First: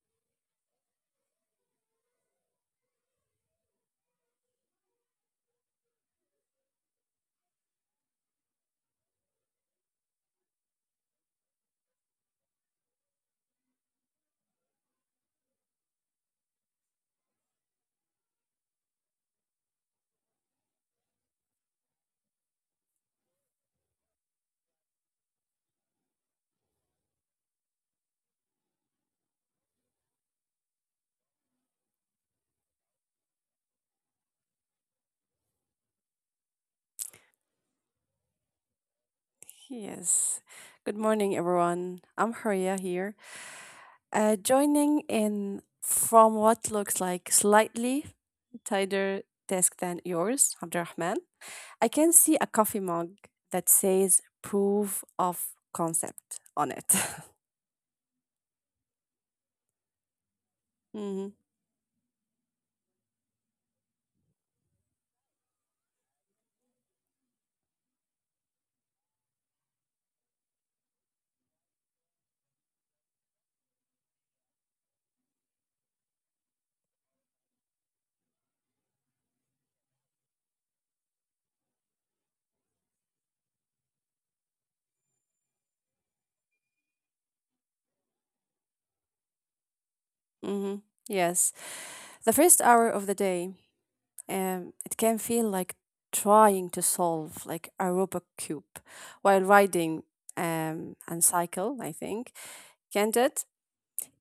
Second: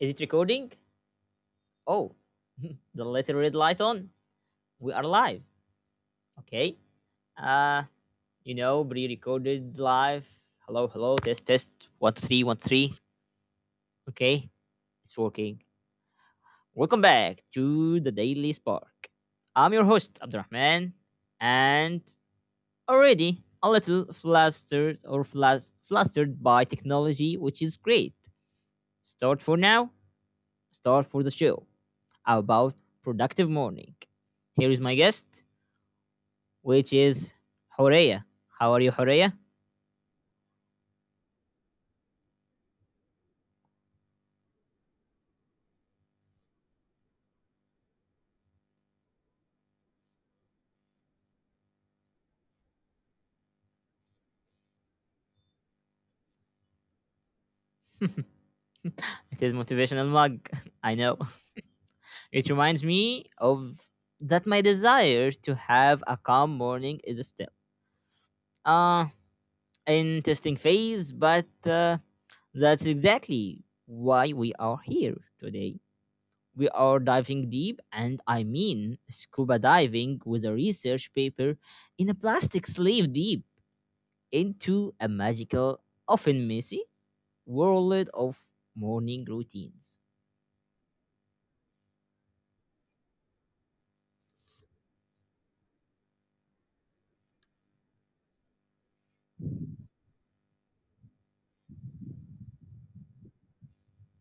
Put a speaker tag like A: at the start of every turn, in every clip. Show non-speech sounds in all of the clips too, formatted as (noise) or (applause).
A: is it recording? Oh, (laughs) the little red light on. We are live. Okay. Uh pre-recorded live. Hello, hello, test test one two three one two, three. Okay, it's working. Welcome back to the Daily Spark. I'm your host, Abdurrahman, and already a little flustered or flustered by technology, which is great. Start for now star for the show about productive morning. Here is my guest, which is Horea. How are you, Horea?
B: Yes. Good morning, everyone. I'm Haria here, joining in from what looks like slightly tighter desk than yours, Abdurrahman. I can see a coffee mug that says proof of concept on it. (laughs)
A: (laughs) It is motivational mug. (laughs) I know.
B: Mm-hmm.
A: It reminds me of that my desire to have a calm morning is still uh in testing phase, but that's exactly why we are here today. We are diving deep, and I mean scuba diving with a research paper in a plastic sleeve deep into a magical, often messy world of morning routines.
B: Mm-hmm. Yes. The first hour of the day, it can feel like trying to solve like a Rubik cube while riding and cycle, I think. Candid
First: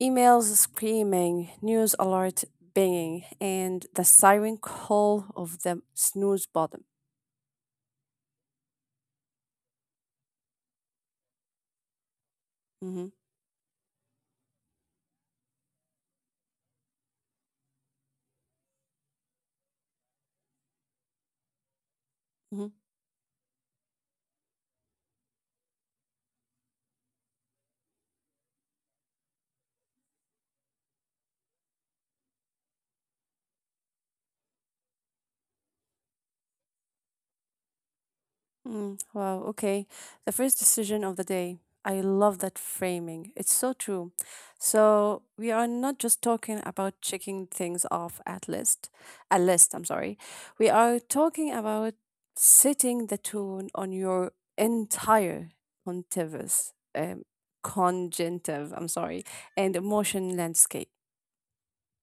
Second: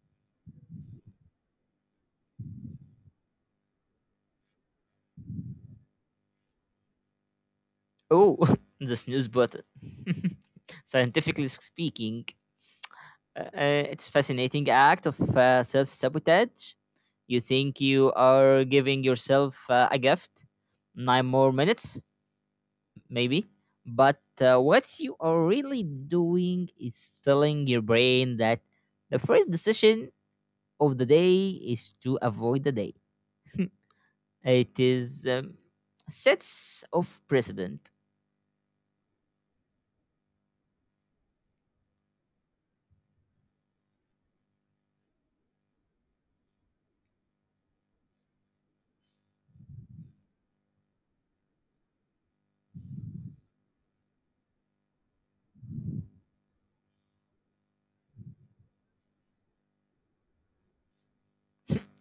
B: emails screaming, news alert binging, and the siren call of the snooze button.
A: Oh, (laughs) the snooze button. (laughs) Scientifically speaking,
B: Mhm.
A: it's fascinating act of self sabotage. You think you are giving yourself a gift? Nine more minutes?
B: Mhm.
A: Maybe. But what you are really doing is telling your brain that the first decision of the day is to avoid the day. (laughs) It is sets of precedent.
B: Mm, wow, okay. The first decision of the day. I love that framing. It's so true. So we are not just talking about checking things off a list, I'm sorry. We are talking about setting the tone on your entire contiguous, um, congenitive, I'm sorry, and emotion landscape.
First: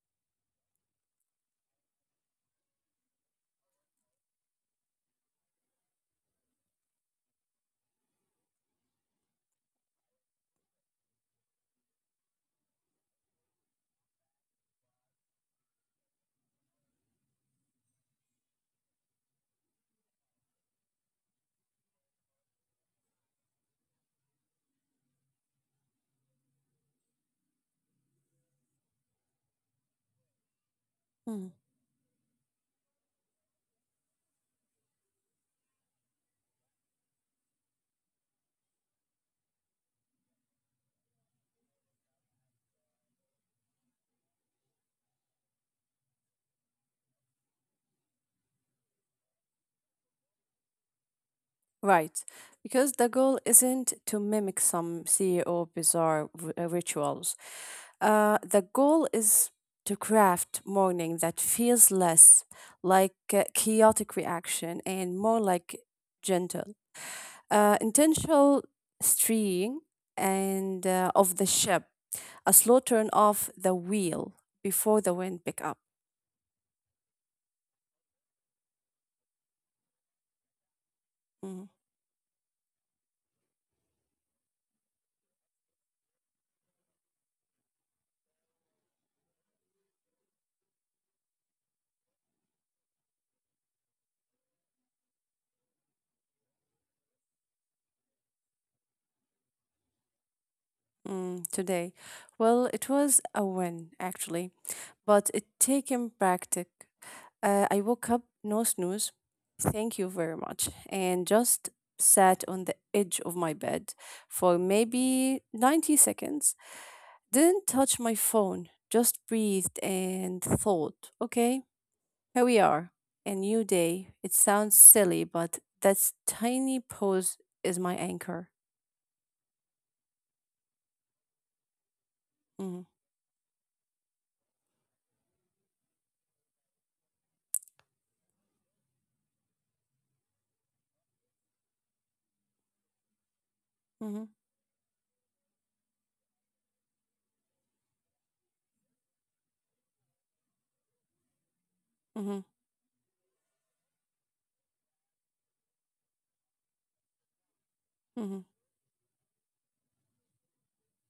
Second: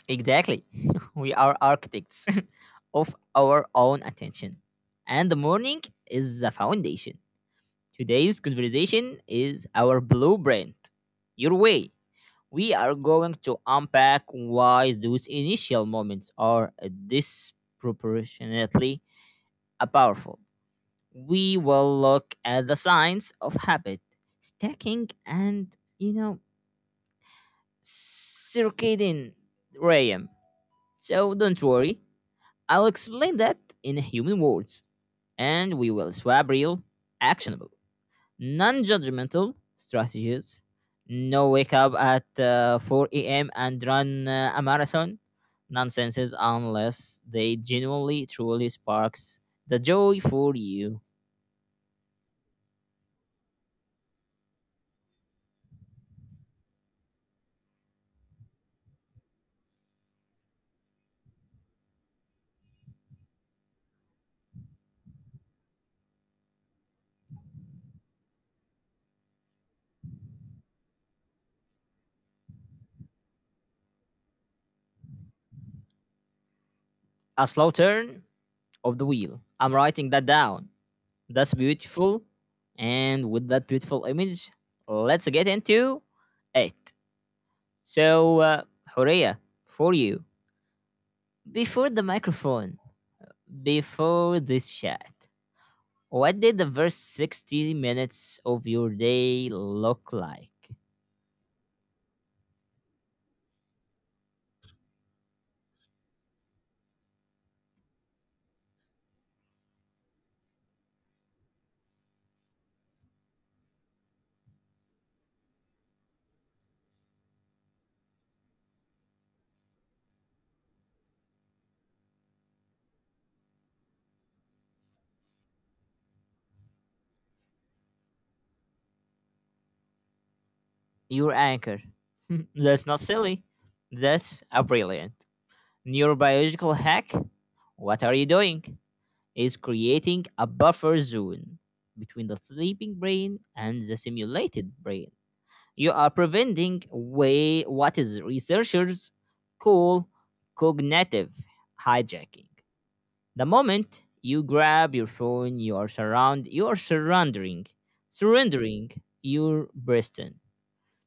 A: Exactly. (laughs) We are architects (laughs) of our own attention. And the morning is the foundation. Today's conversation is our blueprint, your way. We are going to unpack why those initial moments are disproportionately powerful. We will look at the signs of habit, stacking, and, you know, circadian rhythm. So
B: Hmm.
A: don't worry, I'll explain that in human words, and we will swap real, actionable non judgmental strategies. No wake up at 4 a.m. and run a marathon. Nonsenses unless they genuinely truly sparks the joy for you.
B: Right, because the goal isn't to mimic some CEO bizarre rituals. The goal is to craft mourning that feels less like a chaotic reaction and more like gentle, intentional steering and of the ship, a slow turn off the wheel before the wind pick up.
A: A slow turn of the wheel. I'm writing that down. That's
B: Mm.
A: beautiful. And with that beautiful image, let's get into it. So, Horea, for you, before the microphone, before this chat. What did the first 60 minutes of your day look like?
B: Today, well, it was a win actually but it taken practice. I woke up, no snooze, thank you very much, and just sat on the edge of my bed for maybe 90 seconds. Didn't touch my phone, just breathed and thought, okay, here we are, a new day. It sounds silly, but that tiny pause is my anchor.
A: Your anchor. (laughs)
B: Mhm.
A: That's not silly. That's a brilliant neurobiological hack. What are you doing? Is creating a buffer zone between the sleeping brain and the
B: Mhm.
A: simulated brain. You are preventing way what is researchers call cognitive
B: Mhm.
A: hijacking. The moment you grab your phone, you are
B: Mhm.
A: surrendering your Preston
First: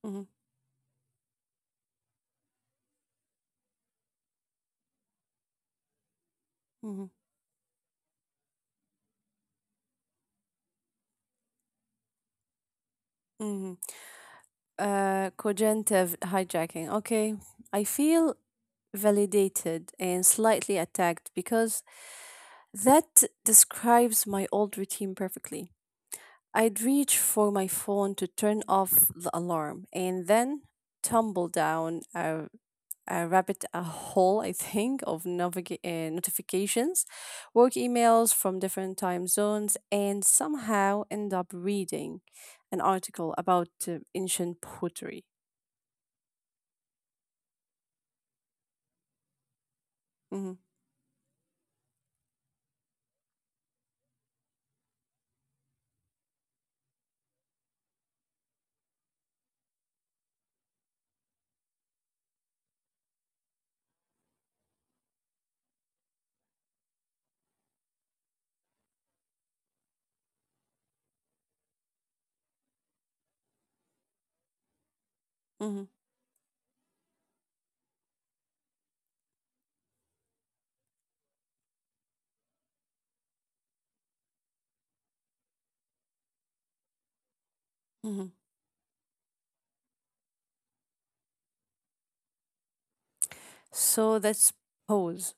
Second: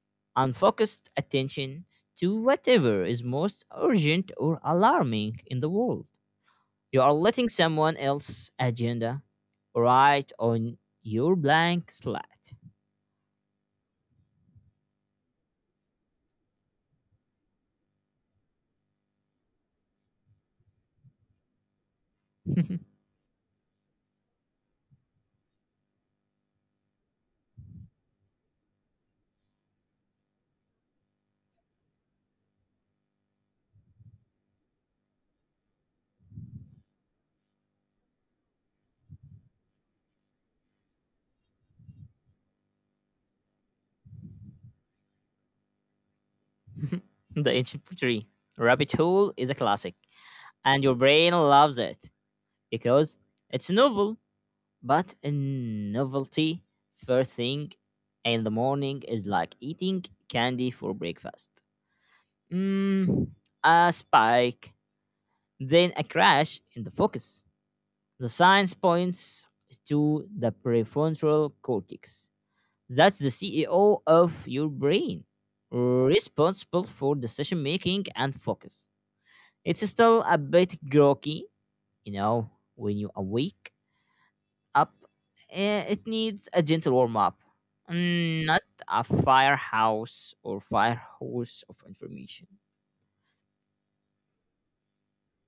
B: Mhm.
A: unfocused attention to whatever is most urgent or alarming in the world. You
B: Mhm.
A: are letting someone else's agenda write on your blank slate.
B: Mhm. Cognitive hijacking. Okay, I feel validated and slightly attacked because
A: (laughs) The
B: that describes my old routine perfectly. I'd reach for my phone to turn off the alarm and then tumble down a rabbit a hole, I think, (laughs) of notifications, work emails from different time zones, and somehow end up reading an article about ancient pottery.
A: ancient tree rabbit hole is a classic,
B: Hmm.
A: and your brain loves it because it's novel. But in novelty, first thing in the morning is like eating candy for breakfast. Mm, a spike, then a crash in the focus. The science points to the prefrontal cortex. That's the CEO of your brain,
B: Hmm.
A: responsible for decision making and focus. It's still a bit groggy, you know, when you awake up, eh, it needs a gentle warm up,
B: Hmm.
A: mm, not a firehouse or firehose of information.
B: So that's pause,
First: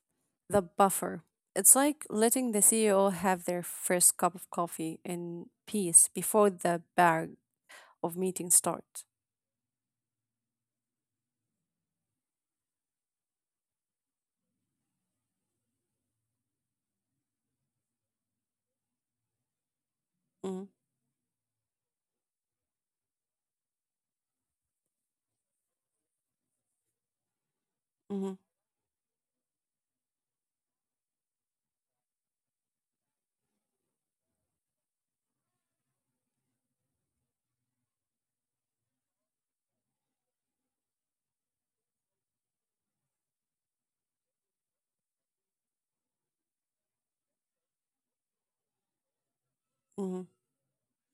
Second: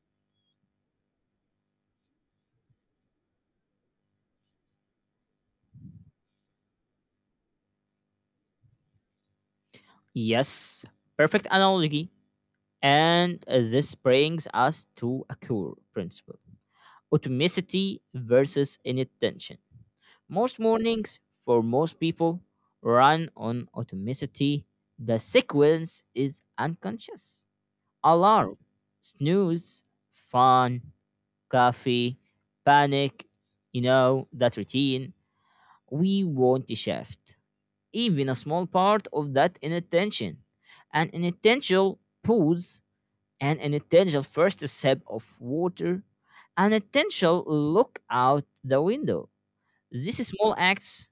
B: the buffer. It's like letting the CEO have their first cup of coffee in peace before the bag of meetings start.
A: Yes, perfect analogy. And this brings us to a core principle automaticity versus inattention. Most
B: Mm.
A: mornings, for most people, run on automaticity. The sequence is unconscious.
B: Mhm.
A: Alarm, snooze, fun, coffee, panic, you know, that routine. We want to shift even a small part of that inattention. An inattentional pause, an inattentional first sip of water, an intentional look out the window.
B: Mhm.
A: These small acts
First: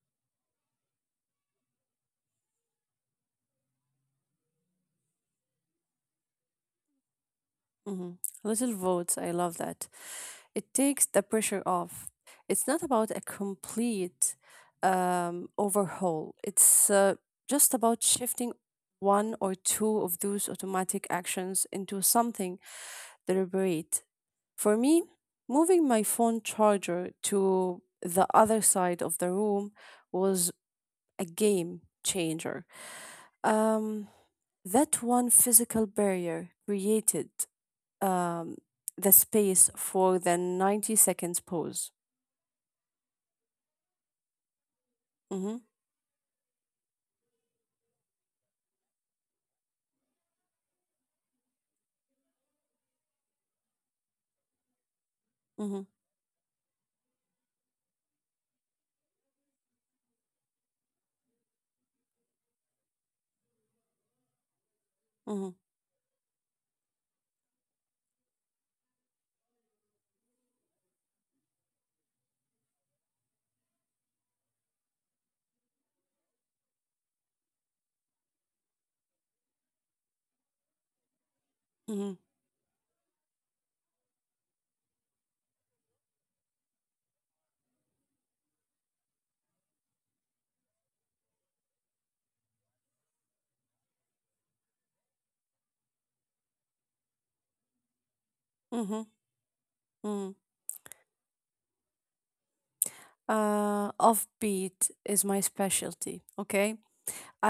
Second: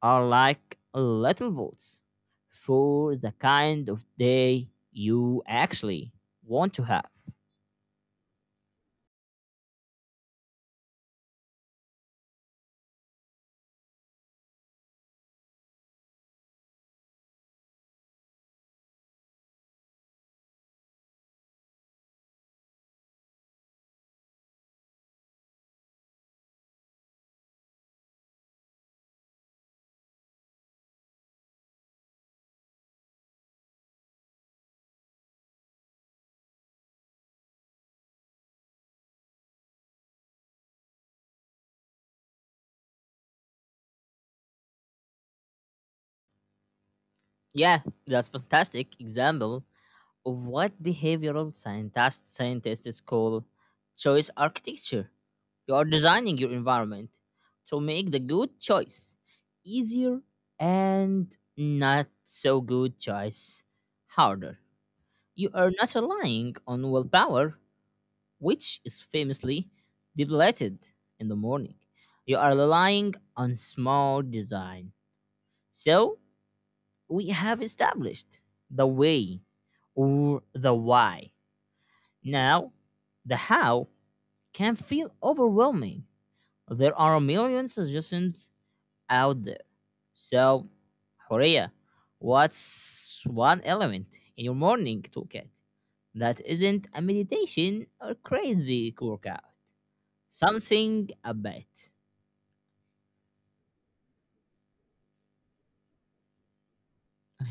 A: are like little votes for the kind of day you actually want to have.
B: Mhm. Little votes, I love that. It takes the pressure off. It's not about a complete overhaul. It's just about shifting one or two of those automatic actions into something deliberate. For me, moving my phone charger to the other side of the room was a game changer. Um, that one physical barrier created um, the space for the 90 seconds pause. Mm-hmm.
A: Yeah, that's fantastic example of what scientists call choice architecture. You
B: Mm-hmm.
A: are designing your environment to make the good choice easier and not so good choice harder.
B: Mm-hmm.
A: You are not relying on willpower, which is famously depleted in the morning. You are relying on small design. So we have established the way or the why.
B: Mm-hmm.
A: Now, the how can feel overwhelming. There are a million suggestions out there. So, Horea, what's one element in your morning toolkit that isn't a meditation or crazy
B: Mm-hmm.
A: workout?
B: Mm-hmm.
A: Something a bit. (laughs)
B: Offbeat is my specialty, okay?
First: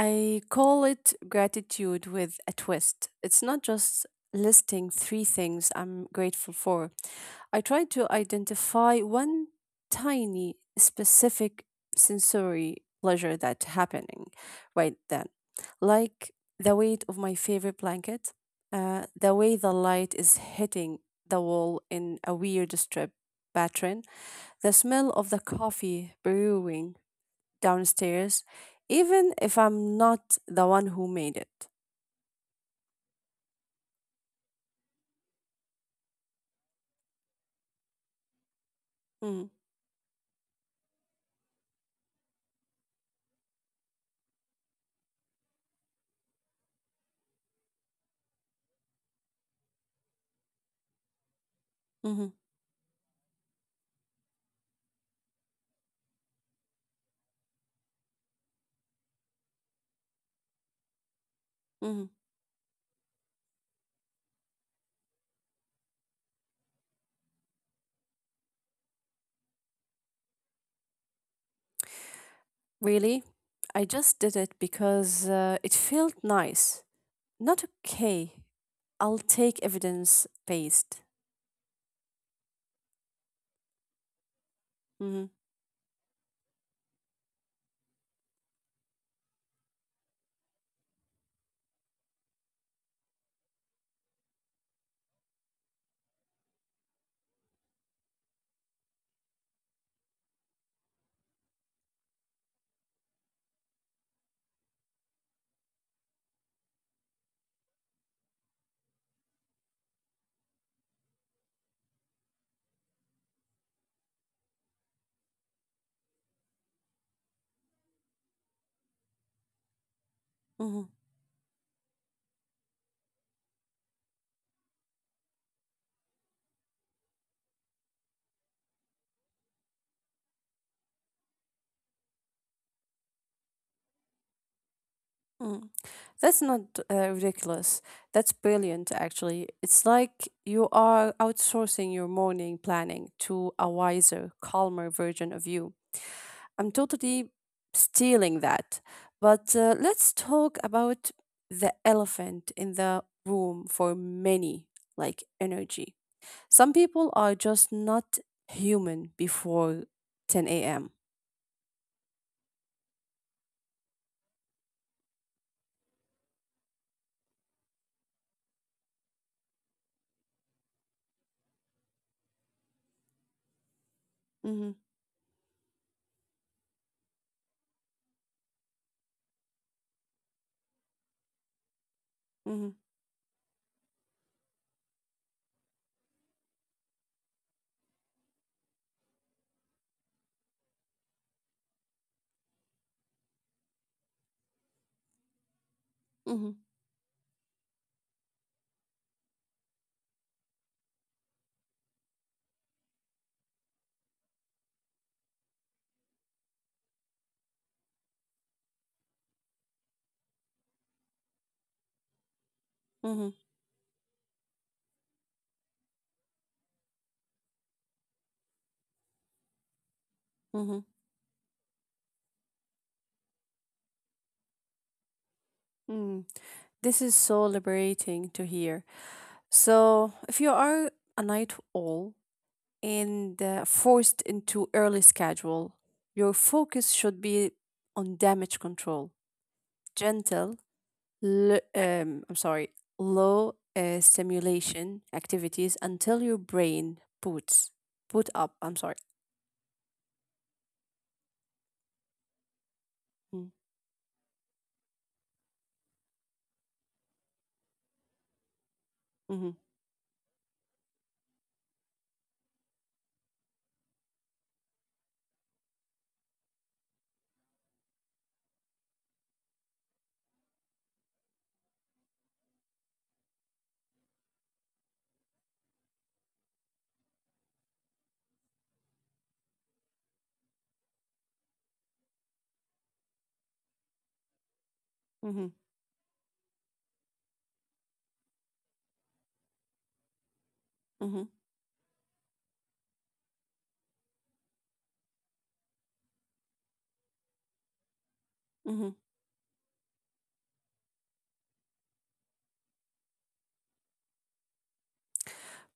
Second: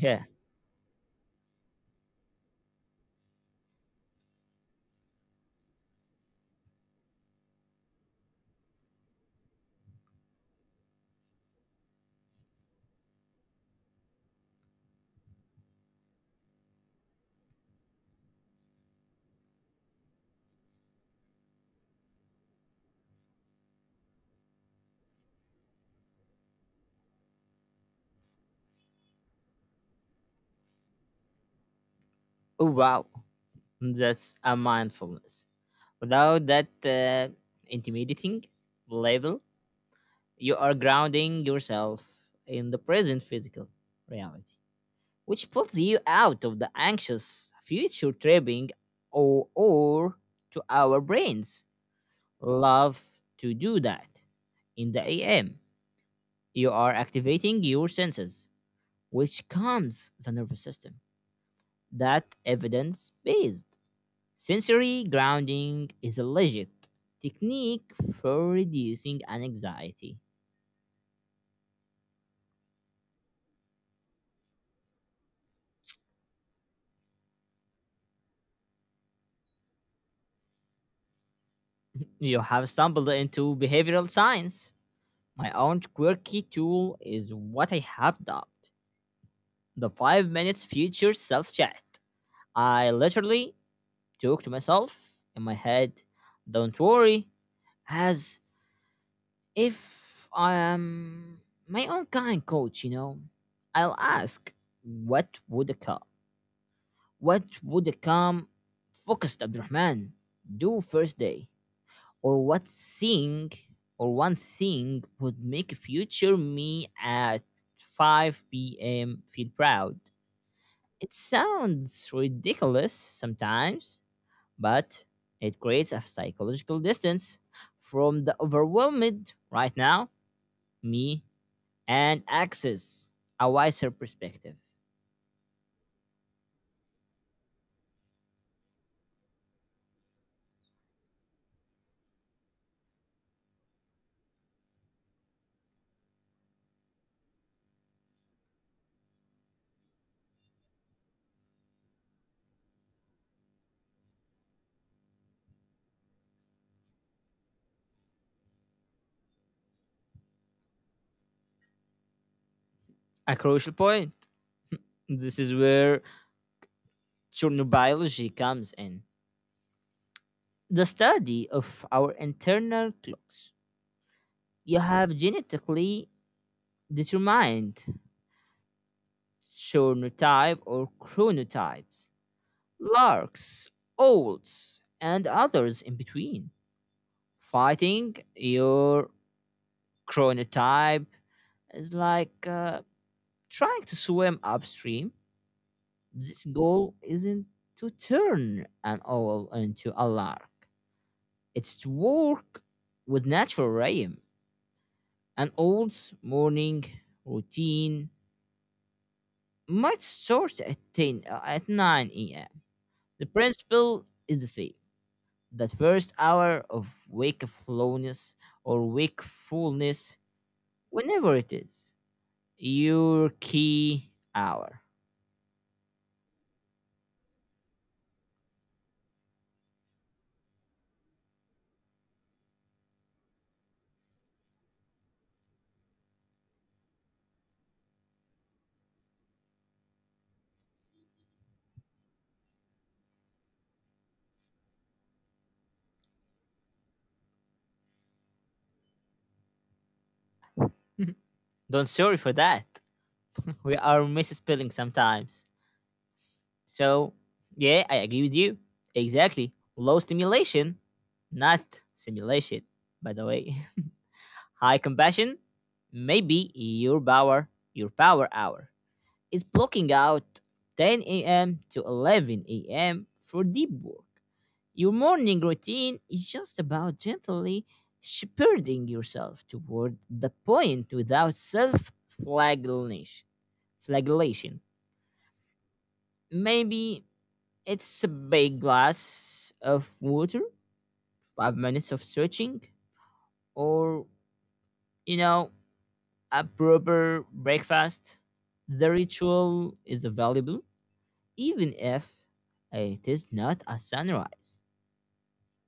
A: Yeah.
B: call it gratitude with a twist. It's not just listing three things I'm grateful for. I try to identify one tiny specific sensory pleasure that's happening right then. Like the weight of my favorite blanket, the way the light is hitting the wall in a weird strip pattern, the smell of the coffee brewing downstairs, even if I'm not the one who made it.
A: Oh, wow. That's a mindfulness. Without that intimidating
B: Mm.
A: label, you are grounding yourself in the present physical reality, which pulls you out of the anxious future tripping or to our brains.
B: Mhm.
A: Love to do that. In the AM, you are activating your senses, which calms the nervous system.
B: Mhm.
A: That evidence based sensory grounding is a legit technique for reducing anxiety.
B: Really? I just did it because it felt nice. Not okay. I'll take evidence based.
A: You have stumbled into behavioral science.
B: Mhm.
A: My own quirky tool is what I have dubbed the 5 minutes future self chat. I literally talk to myself in my head, don't worry, as if I am my own kind coach, you know. I'll ask, what would a calm, what would a calm, focused Abdurrahman do first day? Or what thing or one thing would make future me at 5 p.m. feel proud.
B: Mhm.
A: It sounds ridiculous sometimes, but it creates a psychological distance from the overwhelmed right now me and access a wiser perspective.
B: Mhm. That's not ridiculous. That's brilliant, actually. It's like you are outsourcing your morning planning to a wiser, calmer version of you. I'm totally stealing that. But let's talk about the elephant in the room for many, like energy. Some people are just not human before 10 a.m.
A: A crucial point. This is where chronobiology comes in. The study of our internal clocks
B: Hmm.
A: you have genetically determined chronotypes,
B: Hmm.
A: larks, olds, and others in between. Fighting your chronotype is like trying to swim upstream. This
B: Hmm.
A: goal isn't to turn an owl into a lark. It's to work with natural rhythm, an old's morning routine might start at 10 uh, at 9 a.m.
B: Hmm.
A: The principle is the same. That first hour of wakefulness,
B: Hmm.
A: whenever it is, your key hour.
B: Mm. This is so liberating to hear. So, if you are a night owl and forced into early schedule, your focus should be on damage control gentle, I'm sorry, low stimulation activities until your brain boot up. I'm sorry.
A: (laughs) Don't sorry for that.
B: Mm.
A: (laughs) We are misspelling sometimes. So, yeah, I agree with you.
B: Mhm.
A: Exactly. Low stimulation, not simulation, by the way. (laughs) High compassion, maybe your power hour. Is blocking out 10 a.m. to 11 a.m. for deep work. Your morning routine is just about gently shepherding yourself toward the point without self Flagellation.
B: Mhm.
A: Maybe it's a big glass of water,
B: Mhm.
A: 5 minutes of stretching, or, you know, a proper breakfast.
B: Mhm.
A: The ritual is available even if hey, it is not a sunrise.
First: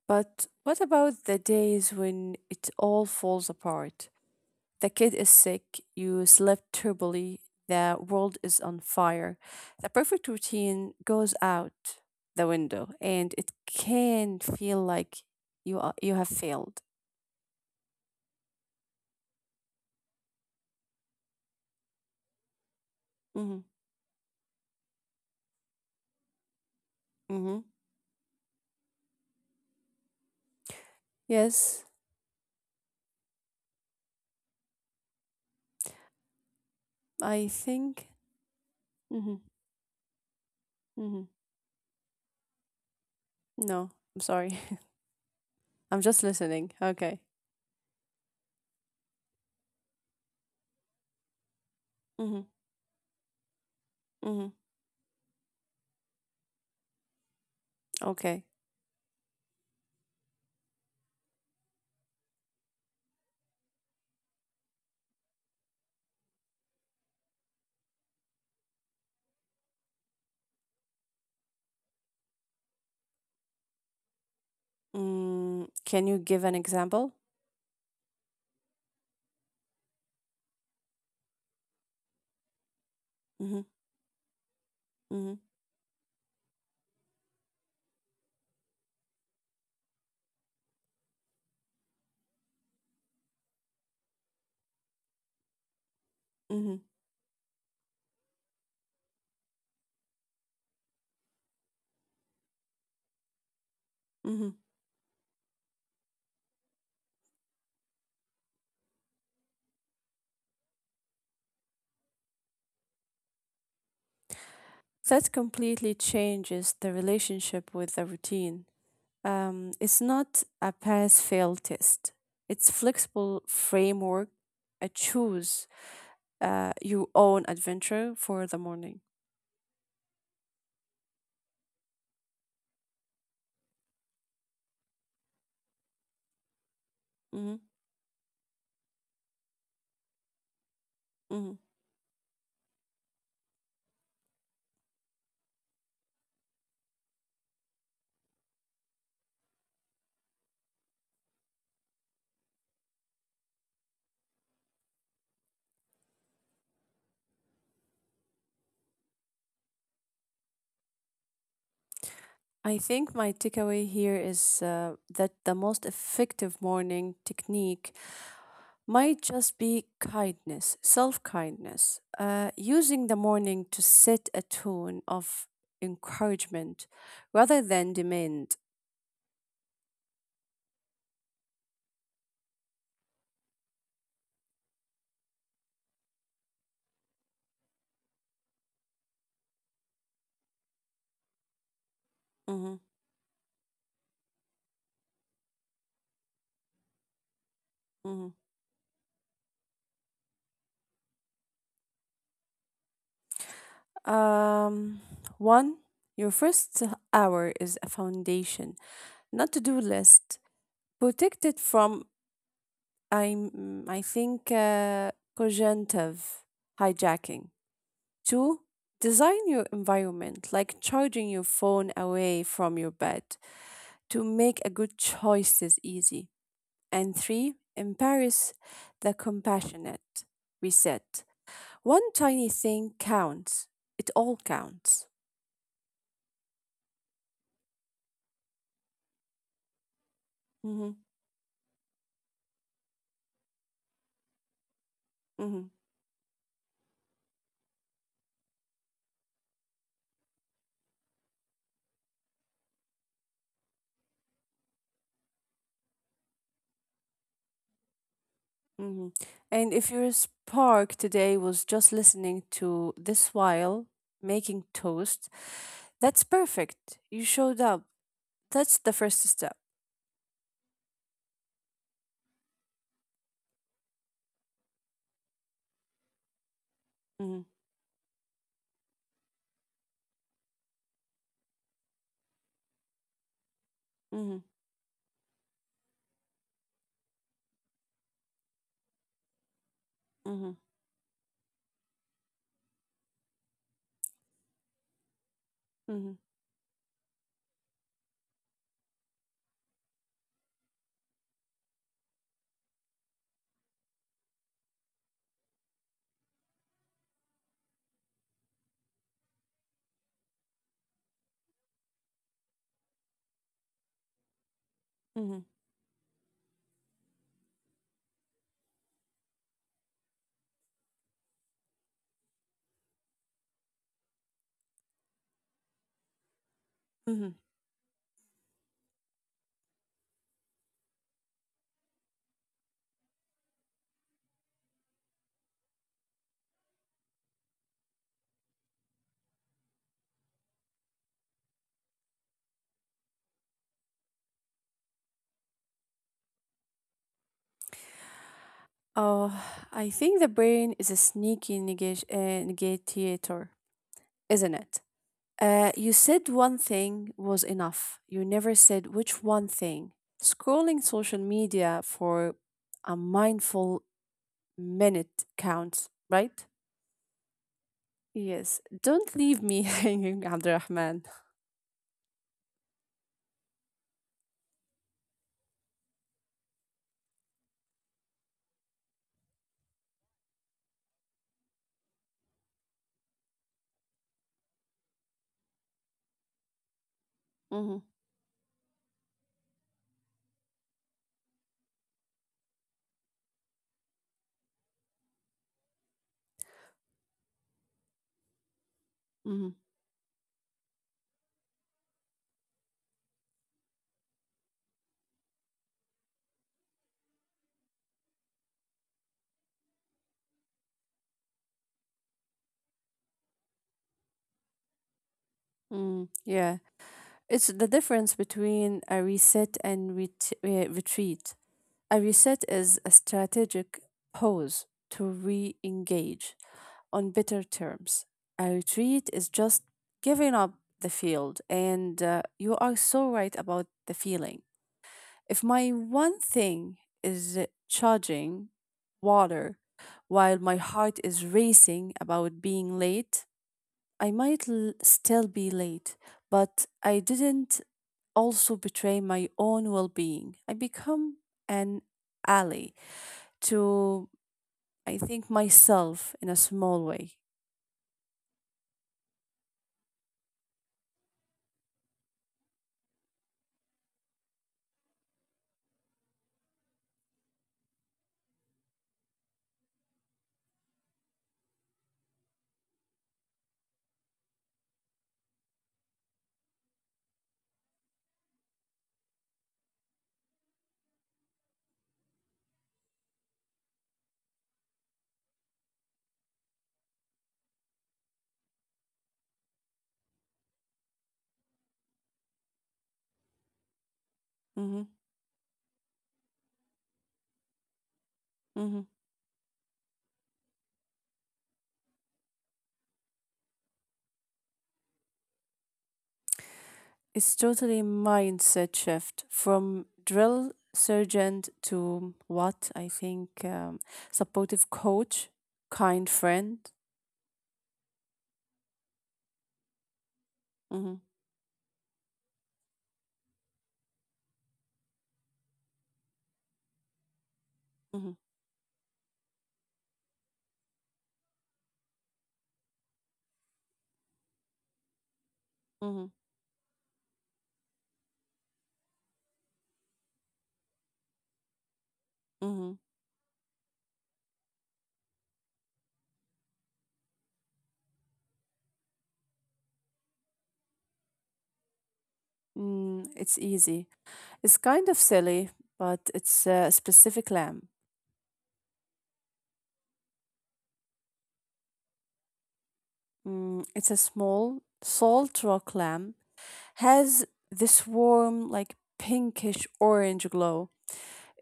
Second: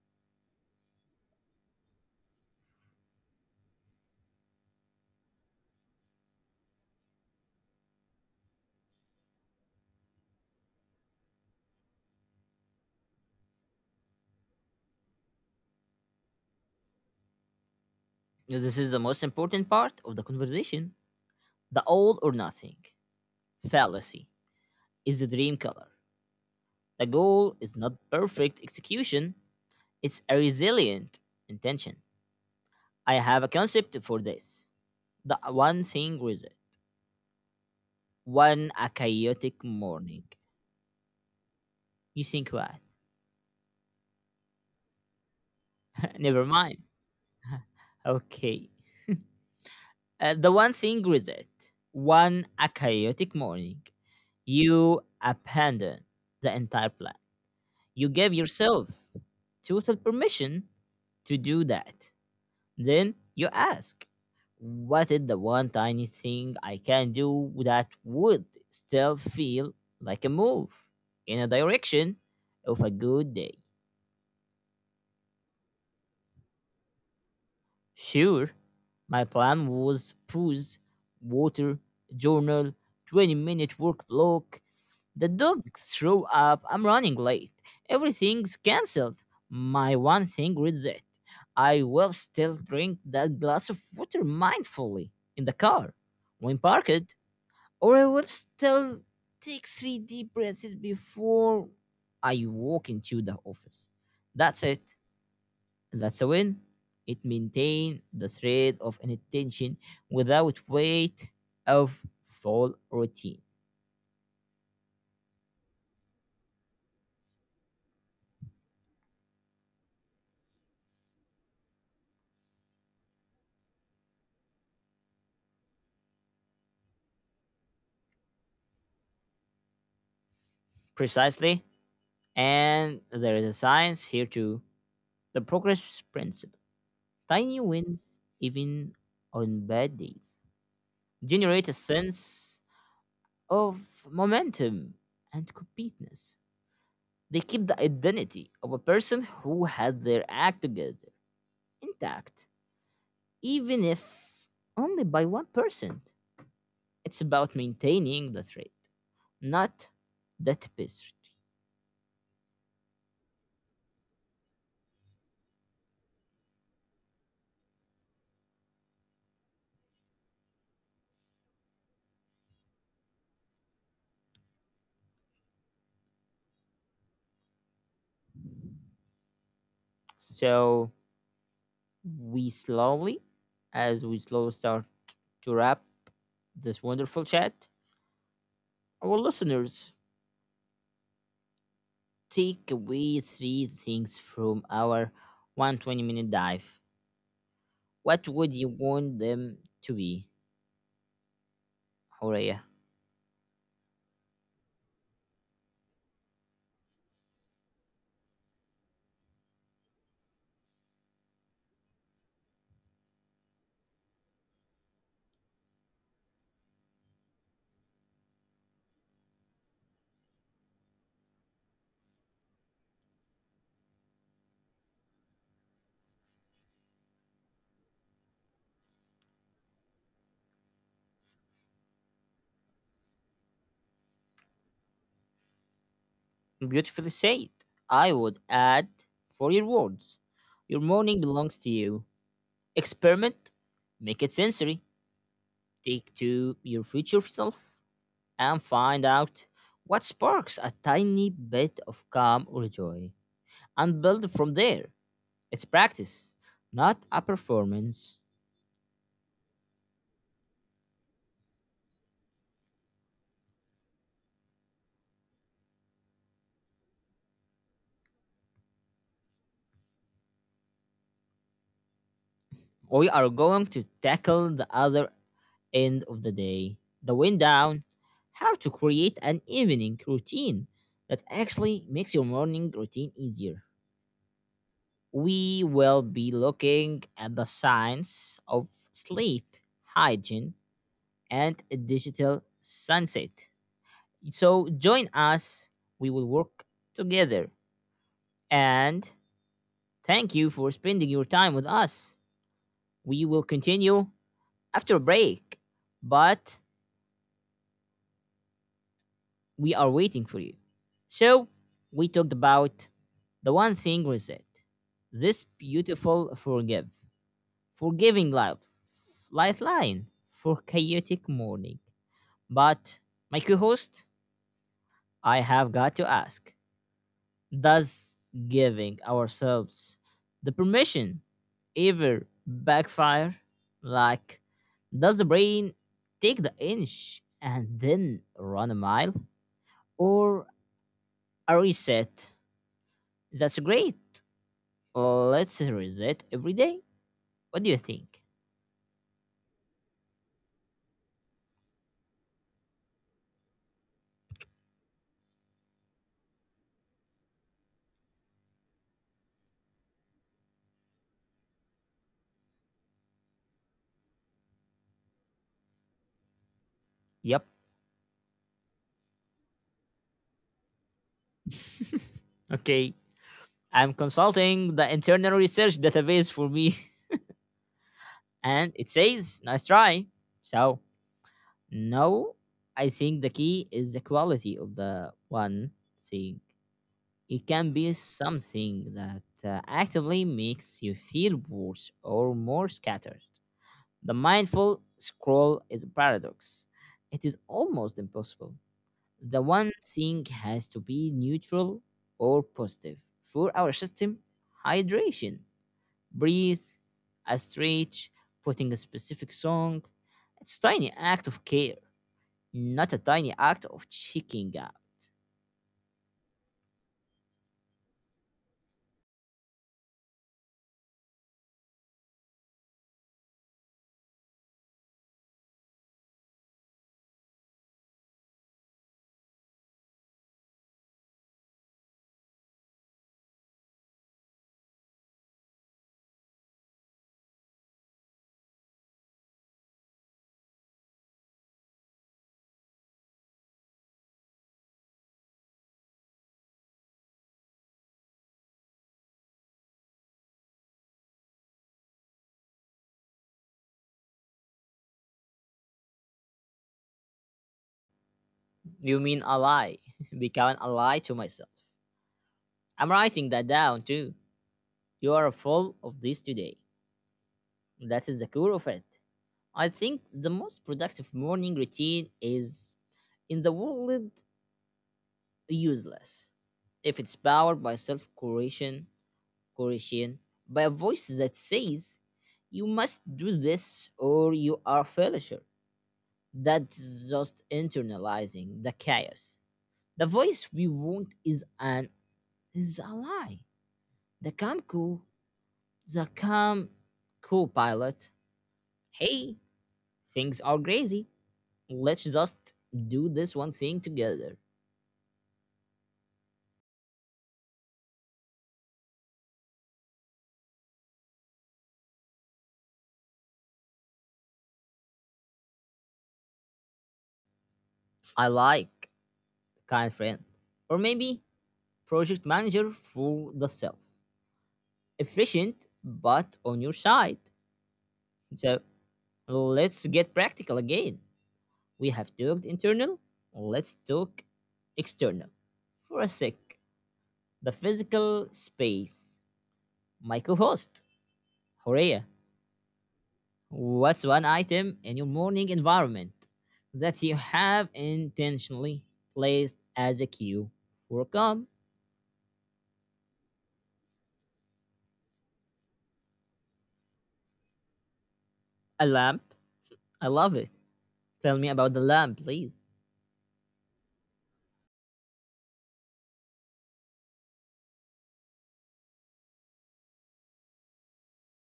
B: But what about the days when it all falls apart? The kid is sick, you slept terribly, the world is on fire. The perfect routine goes out the window and it can feel like you have failed.
A: This is the most important part of the conversation. The all or nothing
B: Hmm.
A: fallacy is the dream color. The
B: Hmm.
A: goal is not perfect execution, it's a resilient
B: Yes.
A: intention. I have a concept for this. The one thing with it.
B: I think.
A: One a
B: Mm-hmm.
A: chaotic morning.
B: Mm-hmm.
A: You think what?
B: No, I'm sorry. (laughs) I'm
A: (laughs)
B: just
A: Never
B: listening.
A: mind.
B: Okay.
A: Okay. The one thing regret.
B: Mm-hmm.
A: One a chaotic morning.
B: Mm-hmm.
A: You abandon the entire plan. You gave
B: Okay.
A: yourself total permission to do that. Then you ask, what is the one tiny thing I can do that would still feel like a move in a direction of a good day?
B: Mm, can you give an example?
A: Sure, my plan was food, water, journal, 20
B: Mm-hmm.
A: minute work block. The
B: Mm-hmm.
A: dogs show up, I'm running late. Everything's cancelled. My one thing reads it. I will still drink that glass of water mindfully in the car when
B: Mm-hmm.
A: parked, or I will still take three deep breaths before I walk into the office.
B: Mm-hmm.
A: That's it. And that's a win. It maintained the thread of an attention without weight of full routine.
B: That completely changes the relationship with the routine. It's not a pass fail test. It's flexible framework. I choose your own adventure for the morning.
A: Precisely. And there is a science here too. The progress principle. Tiny
B: Mm-hmm.
A: wins, even on bad days,
B: Mm-hmm.
A: generate a sense of momentum and completeness. They keep the identity of a person who had their act together intact, even if only by 1%. It's about maintaining the trade, not the tapestry.
B: I think my takeaway here is that the most effective morning technique might just be kindness, self kindness, using the morning to set a tone of encouragement rather than demand.
A: So we slowly, we slowly start to wrap this wonderful chat, our listeners take
B: Mhm.
A: away three things from our 120-minute dive. What
B: Mhm.
A: would you want them to be, Horea?
B: Um, One, your first hour is a foundation, not to do list. Protect it from, I think, cognitive hijacking. Two, design your environment, like charging your phone away from your bed to make a good choice is easy. And three, embrace the compassionate reset. One tiny thing counts. It all counts.
A: Beautifully said. I would add for your words. Your
B: Hmm.
A: morning belongs to you. Experiment, make it sensory.
B: Hmm.
A: Take to your future self and find out what sparks a tiny bit of calm or joy and build from there. It's practice, not a performance.
B: Hmm. And if your spark today was just listening to this while making toast, that's perfect. You showed up. That's the first step.
A: We are going to tackle the other end of the day, the wind
B: Hmm.
A: down, how to create an evening routine that actually makes your morning routine easier.
B: Hmm.
A: We will be looking at the science of sleep hygiene
B: Hmm.
A: and a digital sunset. So join us, we
B: Hmm.
A: will work together. And thank you for spending your time with us. We will continue after a break, but we are waiting for you. So we talked about the one thing reset, this
B: Hmm.
A: beautiful forgiving lifeline for chaotic morning. But my co-host, I have got to ask,
B: Hmm.
A: thus giving ourselves the permission ever backfire, like does the brain take the inch and then run a mile, or a reset that's great, let's reset every day, what do you think?
B: Oh, I think the brain is a sneaky negotiator, isn't it? You said one thing was enough. You never said which one thing. Scrolling social media for a mindful minute counts, right?
A: Yep.
B: Yes, don't leave me (laughs) hanging, Abdurrahman.
A: (laughs) Okay, I'm consulting the internal research database for me and it says nice try. So no, I think the key is the quality of the one thing. It can be
B: Mm-hmm.
A: something that actively makes you feel worse or more scattered. The mindful scroll is a paradox. It is almost impossible. The
B: Mm-hmm.
A: one thing has to be neutral or positive. For our system, hydration, breathe, a stretch, putting a specific song. It's tiny act of care not a tiny act of checking out.
B: Mm. Yeah. It's the difference between a reset and retreat. A reset is a strategic pause to re engage on better terms. A retreat is just giving up the field, and you are so right about the feeling. If my one thing is charging water while my heart is racing about being late, still be late, but I didn't also betray my own well being. I become an ally to I think myself in a small way.
A: You mean a lie. (laughs) Becoming a lie to myself. I'm writing that down too. You are full of this today. That is the core of it. I think the most productive morning routine is, in the world, useless. If it's powered by self correction, correction, by a voice that says, you must do this or you are a failure. That's just internalizing the chaos. The voice we want is an is a lie. The
B: Hmm.
A: Kamco, the Kam co-pilot.
B: Hmm.
A: Hey, things are crazy. Let's just do this one thing together.
B: It's totally mindset shift from drill sergeant to what I think supportive coach, kind friend.
A: I like kind friend, or
B: Hmm.
A: maybe project manager for the self. Efficient, but on your side.
B: Hmm.
A: So let's get practical again. We have talked internal. Let's talk external for a
B: Hmm.
A: sec. The physical space. My co host, Horea,
B: Hmm.
A: what's one item in your morning environment that you have intentionally placed as a cue for calm?
B: Mm, it's easy. It's kind of silly, but it's a specific lamb.
A: A lamp? I love it. Tell me about the lamp, please.
B: Mm, it's a small salt rock lamb. Has this warm, like pinkish orange glow.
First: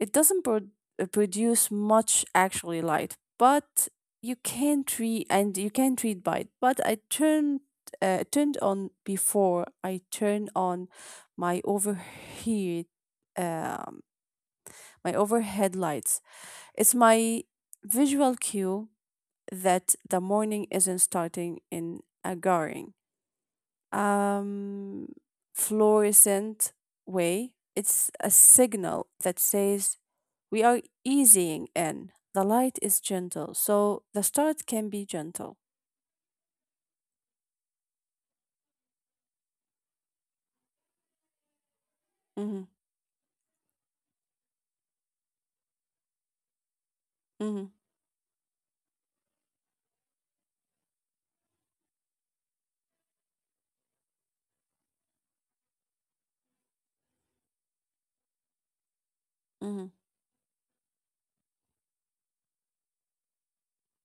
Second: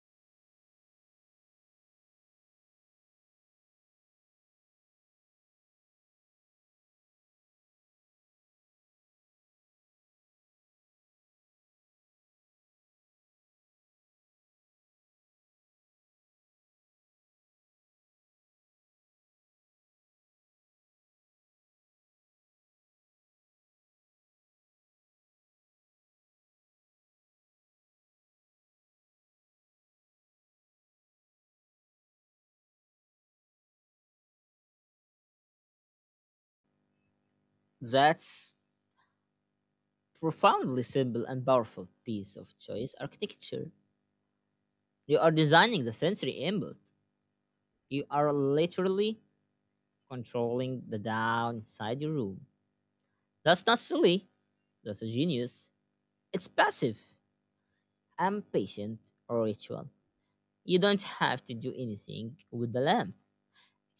B: It doesn't produce much actually light, but you can treat and you can treat by it. But I turned on before I turn on my overheat um, my overhead lights. It's my visual cue that the morning isn't starting in a jarring, um, fluorescent way. It's a signal that says we are easing in. The light is gentle, so the start can be gentle.
A: That's profoundly simple and powerful piece of
B: Mm-hmm.
A: choice architecture. You are designing the sensory input.
B: Mm-hmm.
A: You are literally controlling the down inside your room. That's not silly. That's a genius. It's passive. I'm patient or
B: Mm-hmm.
A: ritual. You don't have to do anything with the lamp.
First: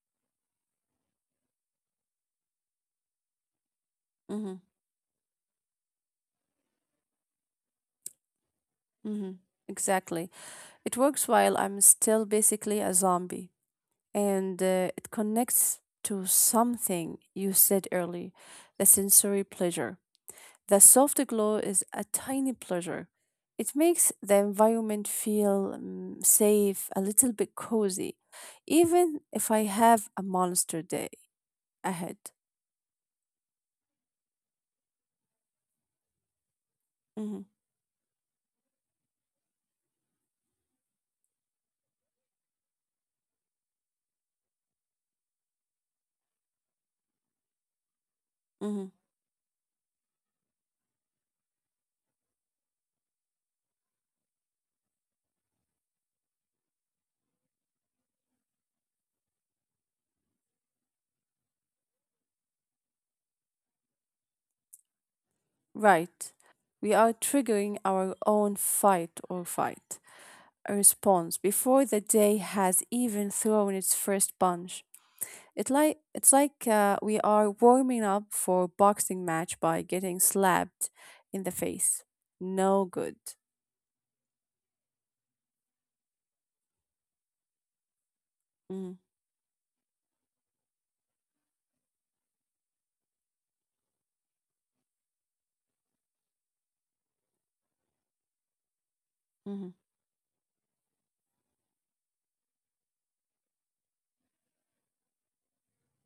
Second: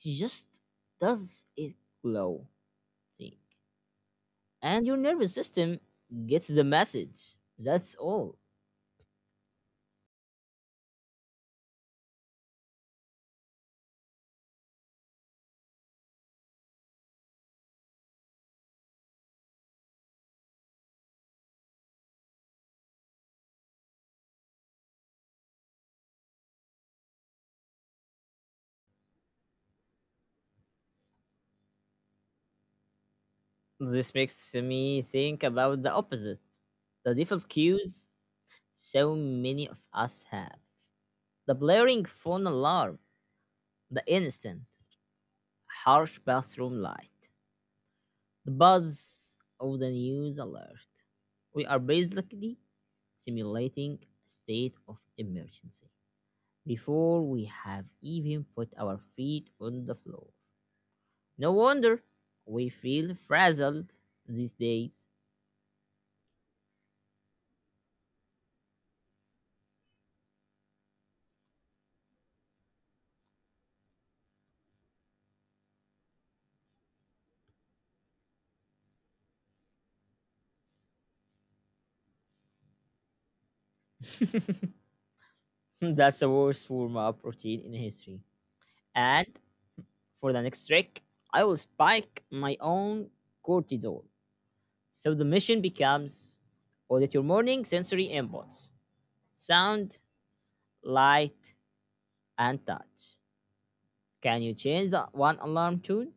A: It just does it glow thing.
B: Mm-hmm.
A: And your nervous system gets the message. That's all.
B: Mm-hmm. Exactly. It works while I'm still basically a zombie, and it connects to something you said early the sensory pleasure. The soft glow is a tiny pleasure. It makes the environment feel mm, safe, a little bit cozy, even if I have a monster day ahead.
A: This makes me think about the opposite. The
B: Mm-hmm.
A: default cues so many of us have. The blaring phone alarm, the instant, harsh bathroom light, the
B: Mhm.
A: buzz of the news alert. We are basically simulating a state of emergency before we have even put our feet on the floor. No wonder we feel frazzled these days.
B: Right. We are triggering our own fight or fight a response before the day has even thrown its first punch. It's like we are warming up for a boxing match by getting slapped in the face. No good.
A: (laughs) That's the worst form of protein in history.
B: Mm-hmm.
A: And for the next trick, I will spike my own cortisol. So the mission becomes audit your morning sensory inputs
B: Mm-hmm.
A: sound, light, and touch. Can you change the one alarm tune?